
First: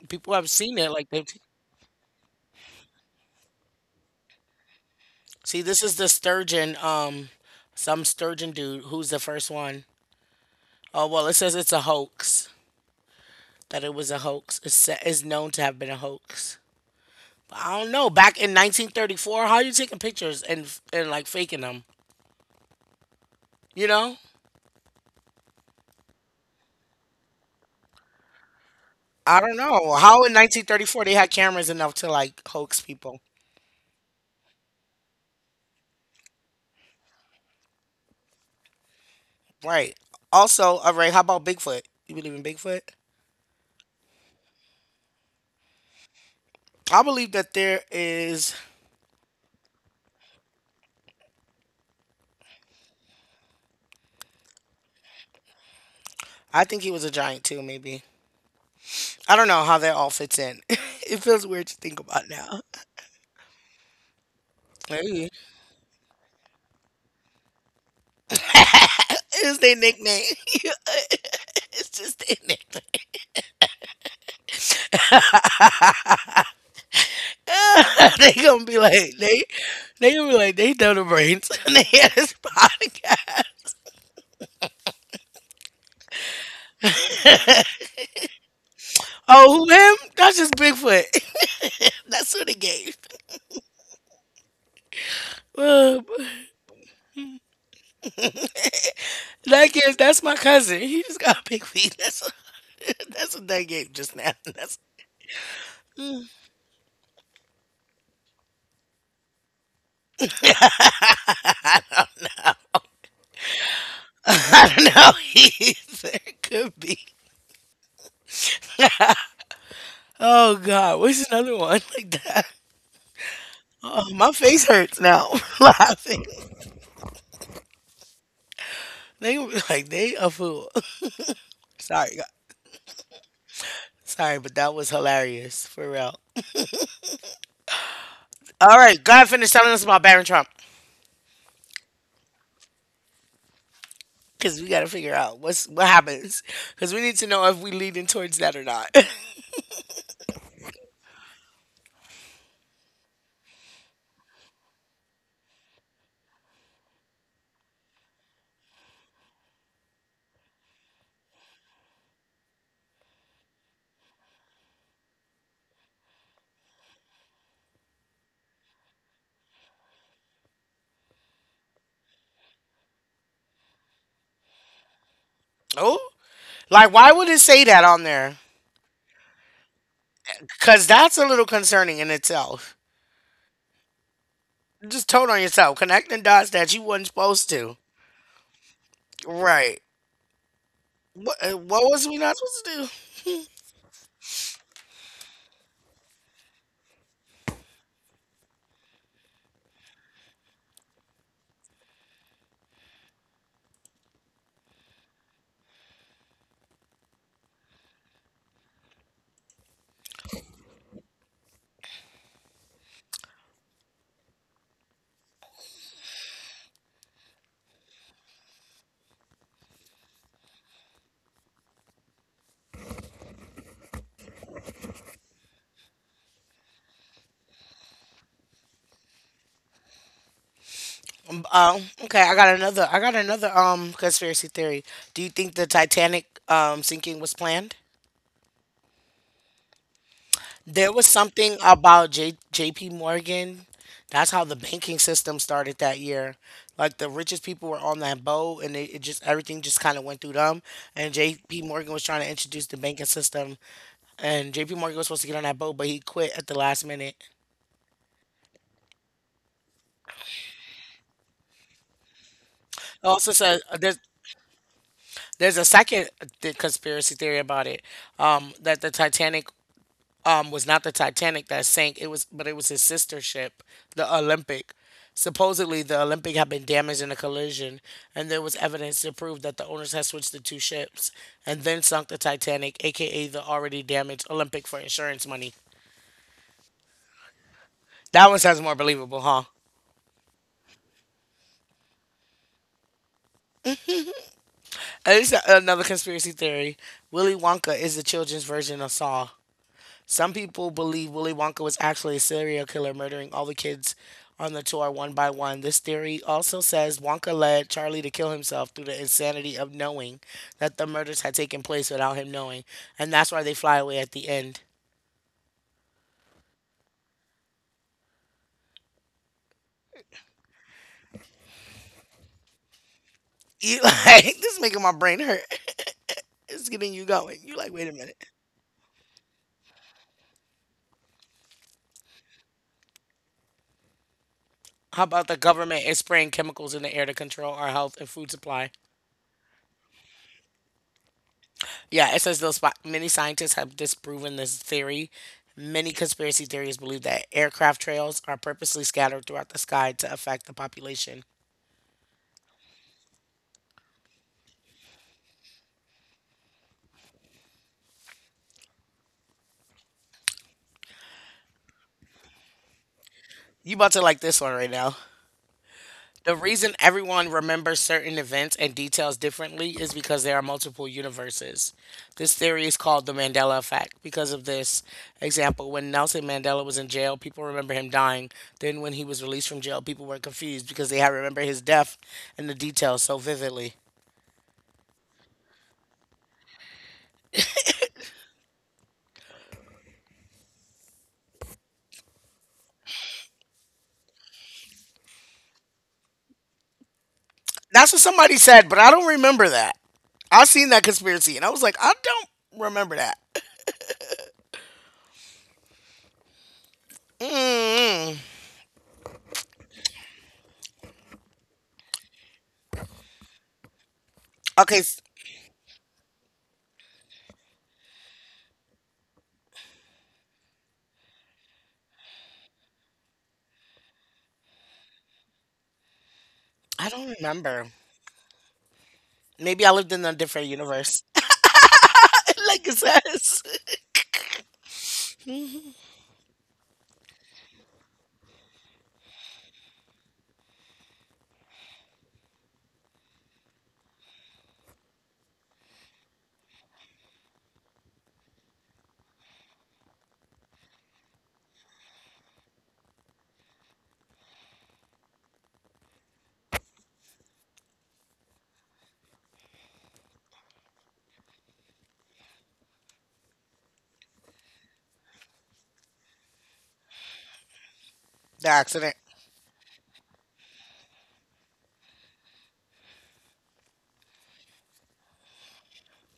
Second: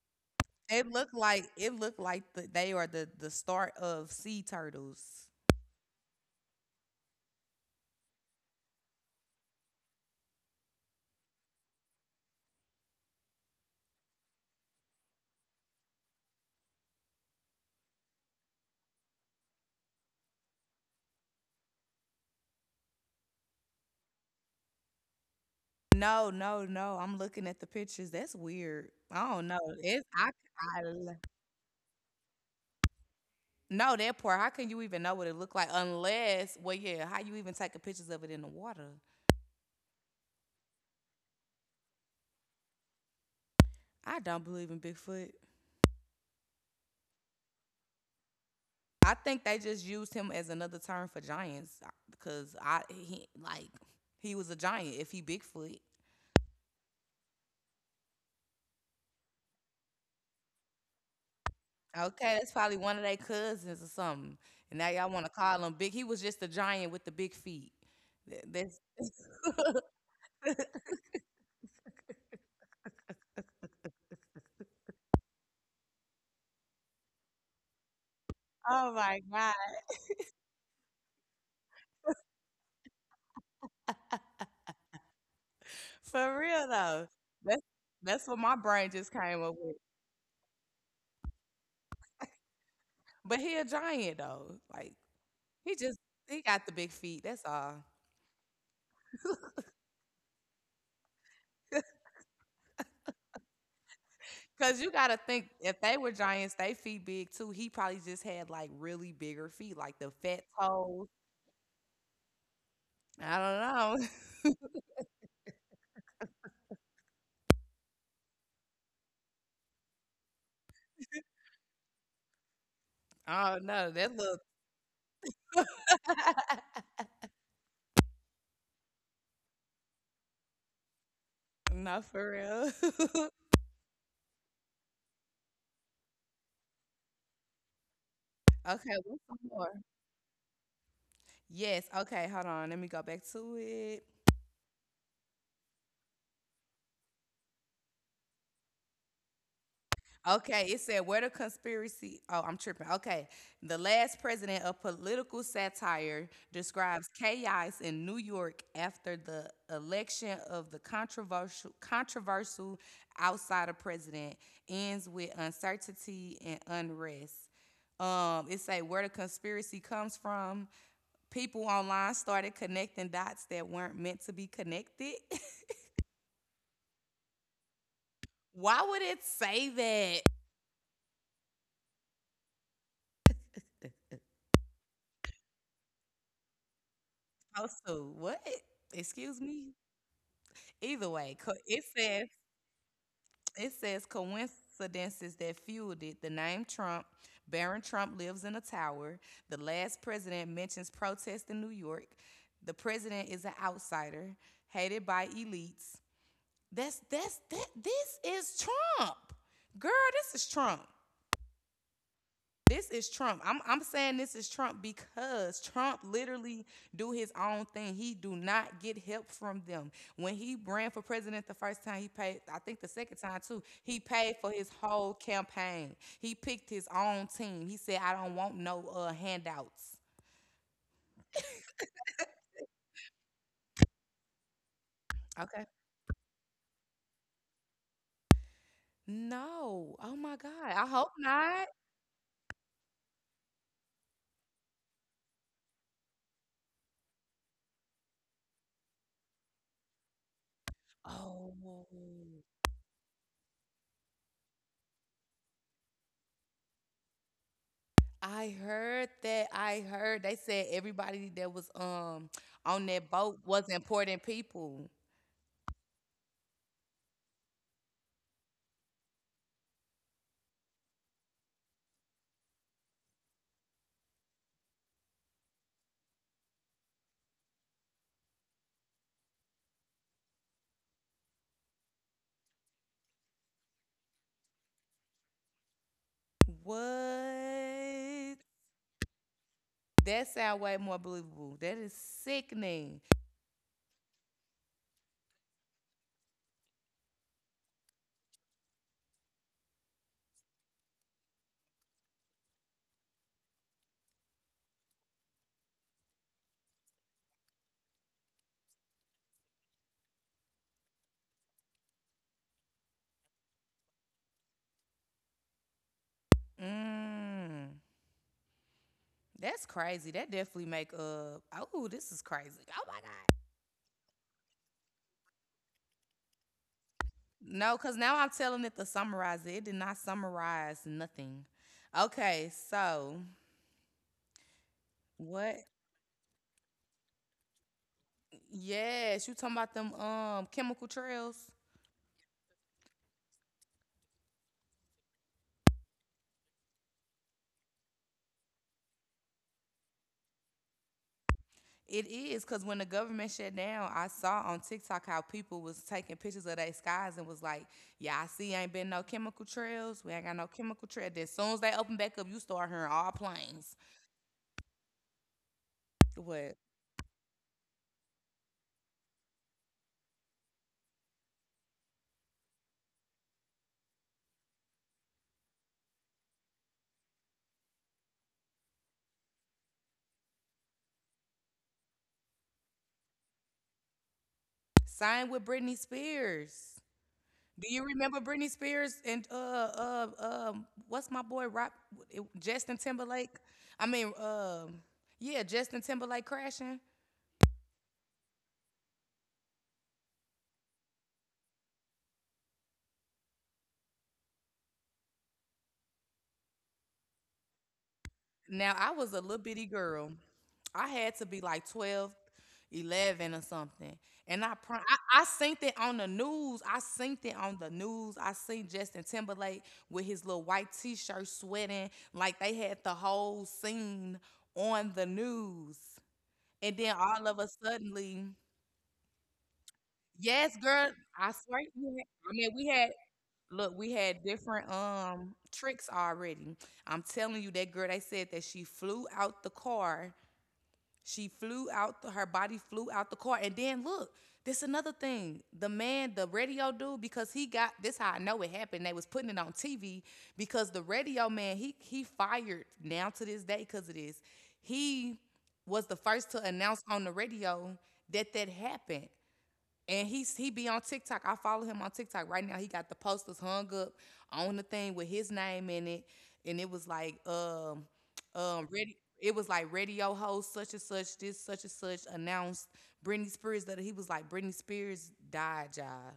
Speaker 2: People have seen
Speaker 1: It
Speaker 2: it like
Speaker 1: looked
Speaker 2: they've
Speaker 1: like the, they are the start of sea turtles.
Speaker 2: See, this is the sturgeon, some sturgeon dude who's the first one. Oh, well, it says it's a hoax, that it was a hoax. It's known to have been a hoax. But I don't know. Back in 1934, how are you taking pictures and like faking them? You know?
Speaker 1: No, no, no. I'm looking at the pictures. That's weird. I
Speaker 2: I
Speaker 1: don't
Speaker 2: don't
Speaker 1: know.
Speaker 2: know.
Speaker 1: It's
Speaker 2: How in
Speaker 1: I
Speaker 2: 1934
Speaker 1: l-
Speaker 2: they had cameras enough to like hoax people?
Speaker 1: no that part. How can you even know what it looked like unless well yeah, how you even taking pictures of it in the water?
Speaker 2: Right. Also, all right, how about Bigfoot? You believe in Bigfoot?
Speaker 1: I don't believe in Bigfoot.
Speaker 2: I believe that there is,
Speaker 1: I think they just used him as another term for giants because I he like he was a giant if he Bigfoot.
Speaker 2: I think he was a giant too, maybe. I don't know how that all fits in. <laughs> It feels weird to think about
Speaker 1: Okay, that's
Speaker 2: now.
Speaker 1: probably one of their cousins or something. And now y'all want
Speaker 2: Hey.
Speaker 1: to call him big. He was just a giant with the big feet.
Speaker 2: <laughs>
Speaker 1: Th- That's
Speaker 2: It's their
Speaker 1: <laughs>
Speaker 2: nickname. <laughs> It's just their nickname. <laughs> <laughs> They gonna be
Speaker 1: oh
Speaker 2: like
Speaker 1: my god.
Speaker 2: they gonna be like they dumb the brains <laughs> and they had this podcast.
Speaker 1: For real though. That's that's what my brain just came up
Speaker 2: Oh, who
Speaker 1: with.
Speaker 2: him? That's just Bigfoot. <laughs> That's who they gave. <laughs>
Speaker 1: But he a giant though. Like he just
Speaker 2: Um,
Speaker 1: he got the big feet. That's all.
Speaker 2: that's my cousin. He just got big feet.
Speaker 1: <laughs>
Speaker 2: That's <laughs> that's what they gave just now. That's
Speaker 1: Cause you gotta think if they were giants, they feet big too. He probably just had like really bigger feet, like the fat toes. I don't know.
Speaker 2: <laughs> I don't know. <laughs> There could be. Oh God, what's another one like that?
Speaker 1: <laughs> I don't know.
Speaker 2: Oh,
Speaker 1: That
Speaker 2: my
Speaker 1: look
Speaker 2: face hurts now <laughs> laughing.
Speaker 1: <laughs>
Speaker 2: They were like, they a fool. <laughs>
Speaker 1: not
Speaker 2: Sorry, God.
Speaker 1: for real. <laughs> okay,
Speaker 2: Sorry, but that was hilarious for real. All
Speaker 1: what's
Speaker 2: right, God,
Speaker 1: some
Speaker 2: finished telling
Speaker 1: more?
Speaker 2: us about Barron Trump
Speaker 1: Yes, okay, hold on. Let me go back to it.
Speaker 2: because we got to figure out what happens because we need to know if we leading towards that or not.
Speaker 1: Okay, it said where the conspiracy. Oh, I'm tripping. Okay, the last president of political satire describes chaos in New York after the election of the controversial outsider president ends with uncertainty and unrest. It say where the conspiracy comes from. People online started connecting dots that weren't meant to be connected. <laughs>
Speaker 2: <laughs> Oh, like why would it say that on there?
Speaker 1: Why would it say that?
Speaker 2: Because that's a little concerning in itself. Just told on yourself, connecting dots that you wasn't supposed to.
Speaker 1: Also, what? Excuse me.
Speaker 2: Right.
Speaker 1: Either way,
Speaker 2: What,
Speaker 1: co-
Speaker 2: uh, what was we not supposed to do?
Speaker 1: it says coincidences that fueled it. The name Trump, Barron Trump lives in a tower. The last president mentions protest in New York. The president is an outsider, hated by elites. That's that. This is Trump, girl. This is Trump. This is Trump. I'm saying this is Trump because Trump literally do his own thing. He do not get help from them. When he ran for president the first time, he paid. I think the second time too, he paid for his whole campaign. He picked his own team. He said, "I don't want no handouts."
Speaker 2: Okay, I got another. Conspiracy theory. Do you think
Speaker 1: Okay.
Speaker 2: the Titanic sinking was planned?
Speaker 1: No. Oh my God. I
Speaker 2: There was
Speaker 1: hope
Speaker 2: something
Speaker 1: not.
Speaker 2: about J.P. Morgan. That's how the banking system started that year. Like the richest people were on that boat, and it just everything just kind of went through them. And J.P. Morgan was trying
Speaker 1: Oh.
Speaker 2: to introduce the banking system, and J.P. Morgan was supposed to get on that boat, but he quit at the last minute.
Speaker 1: I heard that. I heard they said everybody that was on
Speaker 2: It
Speaker 1: that
Speaker 2: also
Speaker 1: boat
Speaker 2: says
Speaker 1: was
Speaker 2: there's
Speaker 1: important people.
Speaker 2: there's a second conspiracy theory about it, that the Titanic was not the Titanic that sank. It was, but it was his sister ship, the Olympic. Supposedly, the Olympic had been damaged in a collision, and there was evidence to prove that the owners had switched the two ships and then sunk the Titanic, aka the already damaged Olympic, for insurance money.
Speaker 1: What?
Speaker 2: That one sounds more believable, huh?
Speaker 1: That sound way more believable. That is sickening.
Speaker 2: And this is another conspiracy theory. Willy Wonka is the children's version of Saw. Some people believe Willy Wonka was actually a serial killer, murdering all the kids on the tour one by one. This theory also says Wonka led Charlie to kill himself through the insanity of knowing that the murders had taken place without him knowing. And that's why they fly away at the end.
Speaker 1: Mm. That's crazy. That definitely make oh, this is crazy. Oh my god.
Speaker 2: You <laughs> like this is making my brain hurt. It's getting you going. You like,
Speaker 1: No,
Speaker 2: wait a
Speaker 1: because now
Speaker 2: minute.
Speaker 1: I'm telling it to summarize it. It did not summarize nothing. Okay, so
Speaker 2: How about the
Speaker 1: what?
Speaker 2: government is spraying chemicals in the air to control our health and food supply?
Speaker 1: Yes, you talking about them chemical trails?
Speaker 2: Yeah, it says those many scientists have disproven this theory. Many conspiracy theories believe that aircraft trails are purposely scattered throughout the sky to affect the population.
Speaker 1: It is because when the government shut down, I saw on TikTok how people was taking pictures of their skies and was like, "Yeah, I see, ain't been no chemical trails. We ain't got no chemical trail." Then as soon as they open back up, you start hearing all planes.
Speaker 2: You about to like this one right now. The
Speaker 1: What?
Speaker 2: reason everyone remembers certain events and details differently is because there are multiple universes. This theory is called the Mandela effect. Because of this example, when Nelson Mandela was in jail, people remember him dying. Then when he was released from jail, people were confused because they had remember his death and the details so vividly.
Speaker 1: Same with Britney Spears. Do you remember Britney Spears and what's my boy Rob Justin Timberlake? I mean um yeah Justin Timberlake crashing.
Speaker 2: That's what somebody said, but I don't remember that. I've seen that conspiracy, and I was like, I don't remember that. Mm.
Speaker 1: Now, I was a little bitty girl. I had to be like 12, 11 or something. And I, pro-
Speaker 2: Okay,
Speaker 1: I seen it on the news. I seen it on the news. I seen Justin Timberlake with his little white t-shirt sweating like they had the whole scene on the news. And
Speaker 2: I
Speaker 1: then
Speaker 2: don't
Speaker 1: all of a
Speaker 2: remember.
Speaker 1: suddenly,
Speaker 2: Maybe I lived in a different
Speaker 1: yes, girl,
Speaker 2: universe,
Speaker 1: I swear you had, I
Speaker 2: <laughs>
Speaker 1: mean,
Speaker 2: like
Speaker 1: we
Speaker 2: it
Speaker 1: had
Speaker 2: says.
Speaker 1: look, we had different tricks already. I'm telling you that girl, they said that she flew out. The, her body flew out the car. And then look, this another thing. The man, the radio dude, because he got this. How I know it happened. They was putting it on TV because the radio man he fired now to this day because of this. He was the first to announce on the radio that that happened. And he be on TikTok. I follow him on TikTok right now. He got the posters hung up on the thing with his name in it, and it was like
Speaker 2: <laughs> The accident.
Speaker 1: ready. It was like radio host such and such, this such and such announced Britney Spears that he was like Britney Spears died, y'all.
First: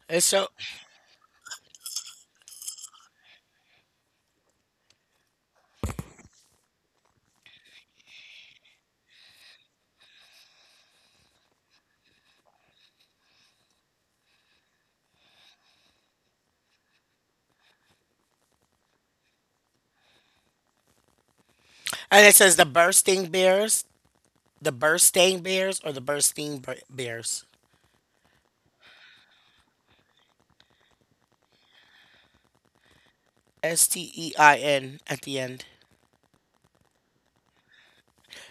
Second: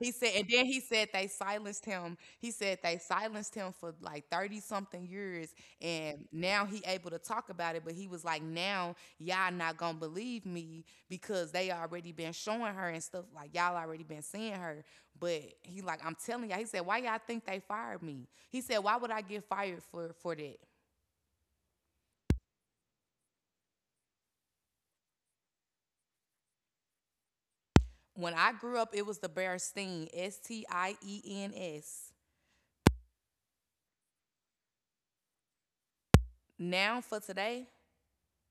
Speaker 1: He
Speaker 2: It's
Speaker 1: said, and
Speaker 2: so,
Speaker 1: then he said they silenced him. He said they silenced him for like 30 something years. And now he able to talk about it. But he was like, now y'all not gonna believe me because they already been showing her and stuff. Like y'all already been seeing her. But he like, I'm telling y'all, he said, why y'all think they fired me? He said, why would I get fired for that?
Speaker 2: and it says the bursting bears, or the bursting bears.
Speaker 1: When I grew up, it was the Bear Steen, Stiens.
Speaker 2: STEIN at the end.
Speaker 1: Now for today,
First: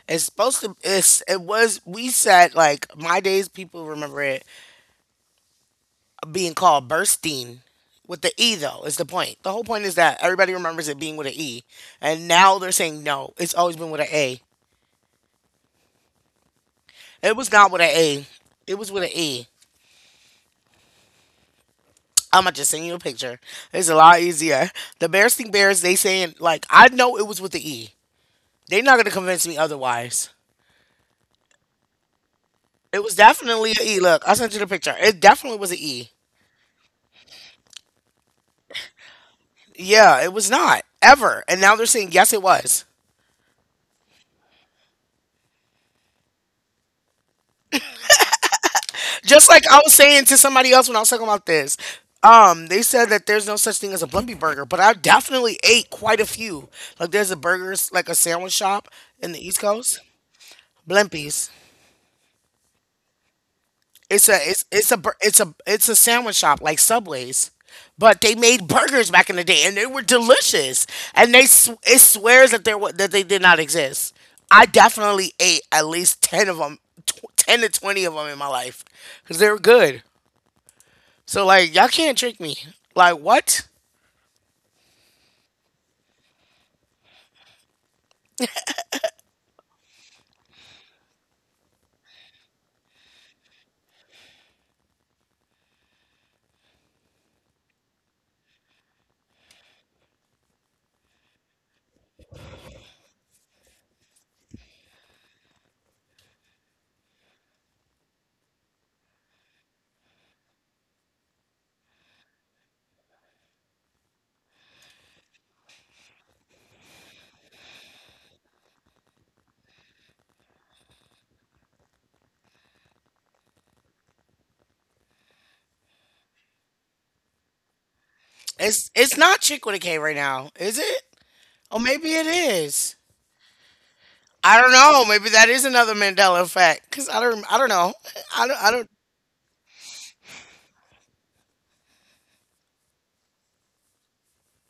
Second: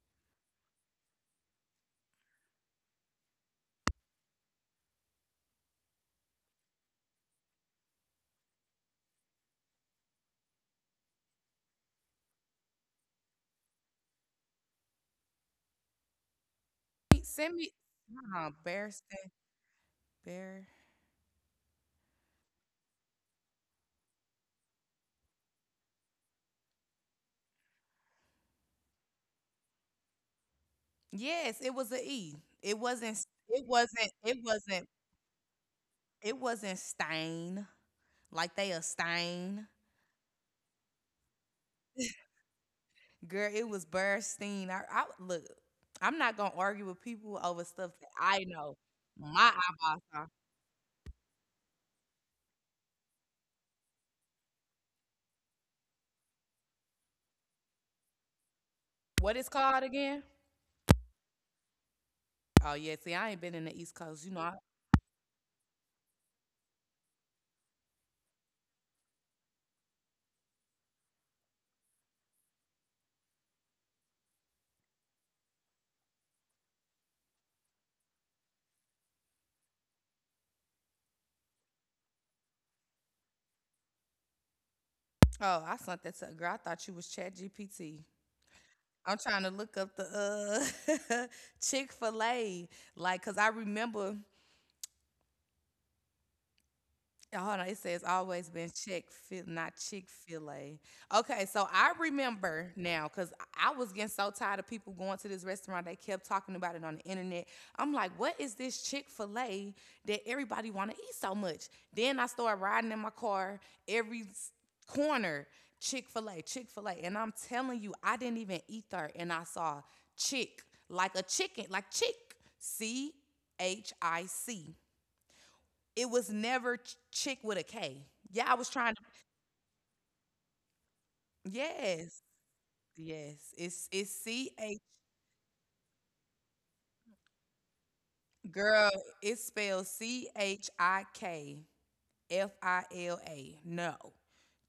Speaker 2: It's supposed to. It's. It was. We said like my days. People remember it being called bursting with the E though is the point. The whole point is that everybody remembers it being with an E, and now they're saying no, it's always been with an A. It was
Speaker 1: send me
Speaker 2: not with an A, it was
Speaker 1: Bear
Speaker 2: with an
Speaker 1: Steen.
Speaker 2: E.
Speaker 1: Bear
Speaker 2: I'm gonna just send you a picture. It's a lot easier. The Bearsting Bears, they saying like I know it was with the E. They're not gonna convince me otherwise.
Speaker 1: Yes, it was a E. It
Speaker 2: It was
Speaker 1: wasn't. It
Speaker 2: definitely an E.
Speaker 1: wasn't.
Speaker 2: Look, I
Speaker 1: It
Speaker 2: sent you the
Speaker 1: wasn't.
Speaker 2: picture. It definitely was an E.
Speaker 1: It wasn't stain like they a stain.
Speaker 2: Yeah, it was not ever. And now they're saying yes, it was.
Speaker 1: Girl, it was Burstein. I look. I'm not gonna argue with people over stuff that I know.
Speaker 2: Just
Speaker 1: My
Speaker 2: like I was
Speaker 1: eyeballs
Speaker 2: saying
Speaker 1: are.
Speaker 2: to somebody else when I was talking about this, they said that there's no such thing as a Blimpie burger, but I definitely ate quite a few. Like there's a burgers like a sandwich shop in
Speaker 1: What
Speaker 2: the
Speaker 1: it's
Speaker 2: East
Speaker 1: called
Speaker 2: Coast,
Speaker 1: again?
Speaker 2: Blimpies.
Speaker 1: Oh yeah. See, I ain't been in the East Coast. You know. I,
Speaker 2: It's a sandwich shop like Subway's, but they made burgers back in the day and they were delicious. And it swears that they did not exist. I definitely ate at least ten of them, 10 to 20 of them in my life because they were good. So like y'all can't trick me. Like what?
Speaker 1: oh, I sent that to a girl. I thought you was Chat GPT. I'm trying to look up the uh <laughs> Chick Fil A, like, cause I remember. Yeah, hold on, it says always been Chick fil not Chick fil A. Okay, so I remember now because I was getting so tired of people going to this restaurant. They kept talking about it on the internet. I'm like, what is this Chick fil A that everybody want to eat so much? Then I started riding in my car every s- corner Chick fil A. And I'm telling you, I didn't even eat there and I saw Chick, like a chicken, like Chick, C-H-I-C. It was never ch chick with a K. Yeah, I was
Speaker 2: It's
Speaker 1: trying to
Speaker 2: it's not chick with a K right now, is it? Oh, maybe
Speaker 1: yes,
Speaker 2: it is.
Speaker 1: yes. It's
Speaker 2: I don't
Speaker 1: C-H
Speaker 2: know. Maybe that is another Mandela effect. Cause I don't know. I don't I don't
Speaker 1: girl, it's spelled C-H-I-K-F-I-L-A. No.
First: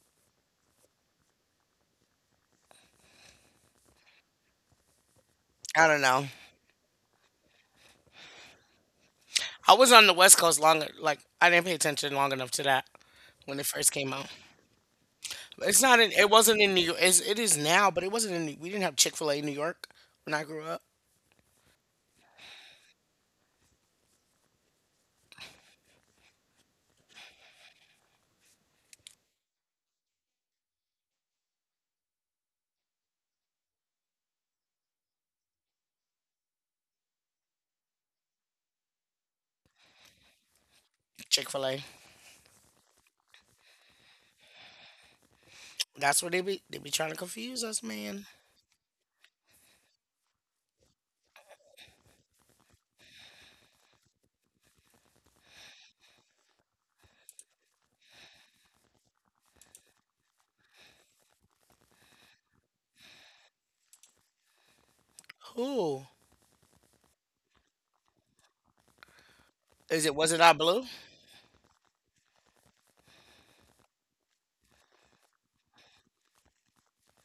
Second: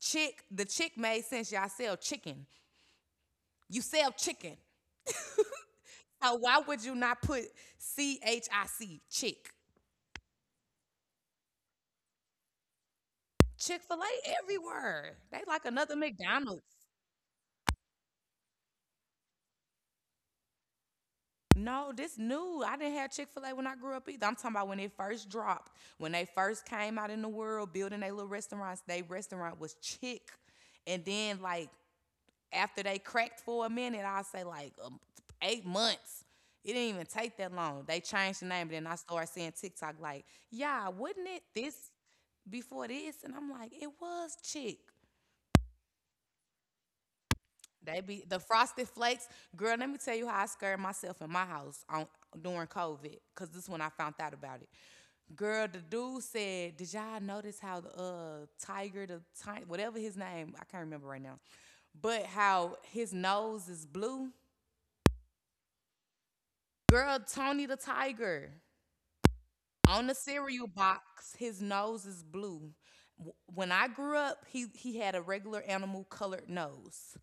Speaker 1: Chick, the chick made sense. Y'all sell chicken. You sell chicken.
Speaker 2: I don't know.
Speaker 1: So why would you not put C-H-I-C, chick?
Speaker 2: I was on the West Coast longer. Like I didn't pay attention long enough to that when it first came
Speaker 1: Chick-fil-A
Speaker 2: out.
Speaker 1: everywhere. They like
Speaker 2: It's
Speaker 1: another
Speaker 2: not. It
Speaker 1: McDonald's.
Speaker 2: wasn't in New York. It is now, but it wasn't in. We didn't have Chick Fil A in New York when I grew up.
Speaker 1: No, this new. I didn't have Chick Fil A when I grew up either. I'm talking about when it first dropped, when they first came out in the world, building their little restaurants. Their restaurant was Chick, and then like after they cracked for a minute, I say like 8 months. It didn't even take that long. They changed the name, and then I started seeing TikTok like, yeah, wouldn't it
Speaker 2: Chick Fil A.
Speaker 1: this before this? And I'm like, it was Chick.
Speaker 2: That's what they be. They be trying to confuse us,
Speaker 1: They be
Speaker 2: man.
Speaker 1: the frosted flakes, girl. Let me tell you how I scared myself in my house on during COVID, cause this is when I found out about it. Girl, the dude said, "Did y'all notice how the tiger, the ti- whatever his name, I can't remember right now, but how his nose is blue?"
Speaker 2: Who
Speaker 1: Girl, Tony the tiger
Speaker 2: is
Speaker 1: on
Speaker 2: it?
Speaker 1: the
Speaker 2: Was it not
Speaker 1: cereal
Speaker 2: blue?
Speaker 1: box, his nose is blue. W- When I grew up, he had a regular animal colored nose.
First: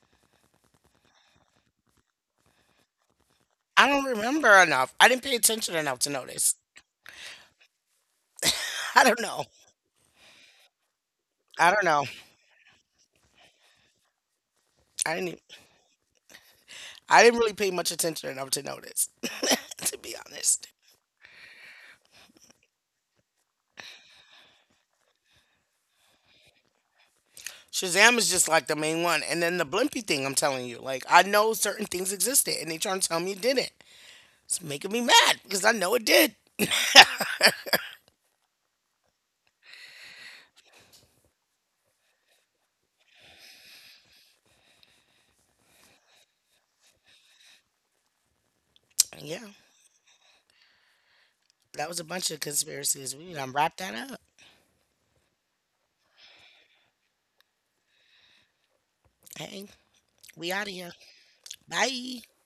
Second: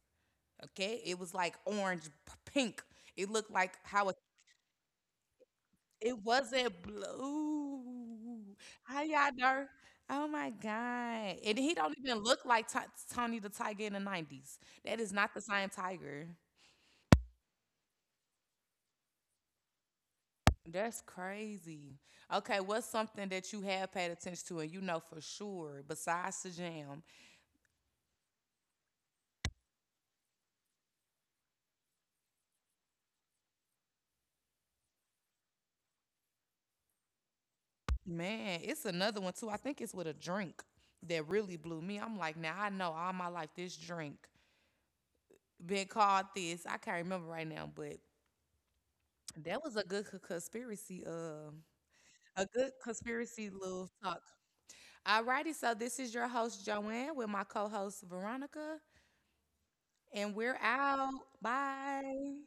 Speaker 1: Okay, it was like orange, p- pink. It looked like
Speaker 2: I don't
Speaker 1: how it,
Speaker 2: remember enough. I didn't pay attention enough to
Speaker 1: it
Speaker 2: notice.
Speaker 1: wasn't blue.
Speaker 2: <laughs>
Speaker 1: How
Speaker 2: I don't
Speaker 1: y'all
Speaker 2: know.
Speaker 1: know? Oh my God. And
Speaker 2: I
Speaker 1: he
Speaker 2: don't
Speaker 1: don't
Speaker 2: know.
Speaker 1: even look like Ti- Tony the Tiger in the 90s. That is
Speaker 2: I didn't.
Speaker 1: not the
Speaker 2: Even,
Speaker 1: same tiger.
Speaker 2: I didn't really pay much attention enough to notice, <laughs> to be honest.
Speaker 1: That's crazy. Okay, what's something that you have paid attention to and you know for sure besides the jam?
Speaker 2: Shazam is just like the main one, and then the Blimpie thing. I'm telling you, like I know certain things existed, and they trying to tell me it didn't. It's making me mad because I know it did. <laughs>
Speaker 1: Man, it's another one too. I think it's with a drink that really blew me. I'm like, now I know all my life this drink been called this. I can't remember right now, but
Speaker 2: Yeah,
Speaker 1: that was a good co- conspiracy.
Speaker 2: that was a bunch of
Speaker 1: A good
Speaker 2: conspiracies. We need
Speaker 1: conspiracy
Speaker 2: to wrap
Speaker 1: little
Speaker 2: that
Speaker 1: talk.
Speaker 2: up.
Speaker 1: Alrighty, so this is your host Joanne with my co-host Veronica,
Speaker 2: Hey,
Speaker 1: and
Speaker 2: we
Speaker 1: we're
Speaker 2: out of here.
Speaker 1: out.
Speaker 2: Bye.
Speaker 1: Bye.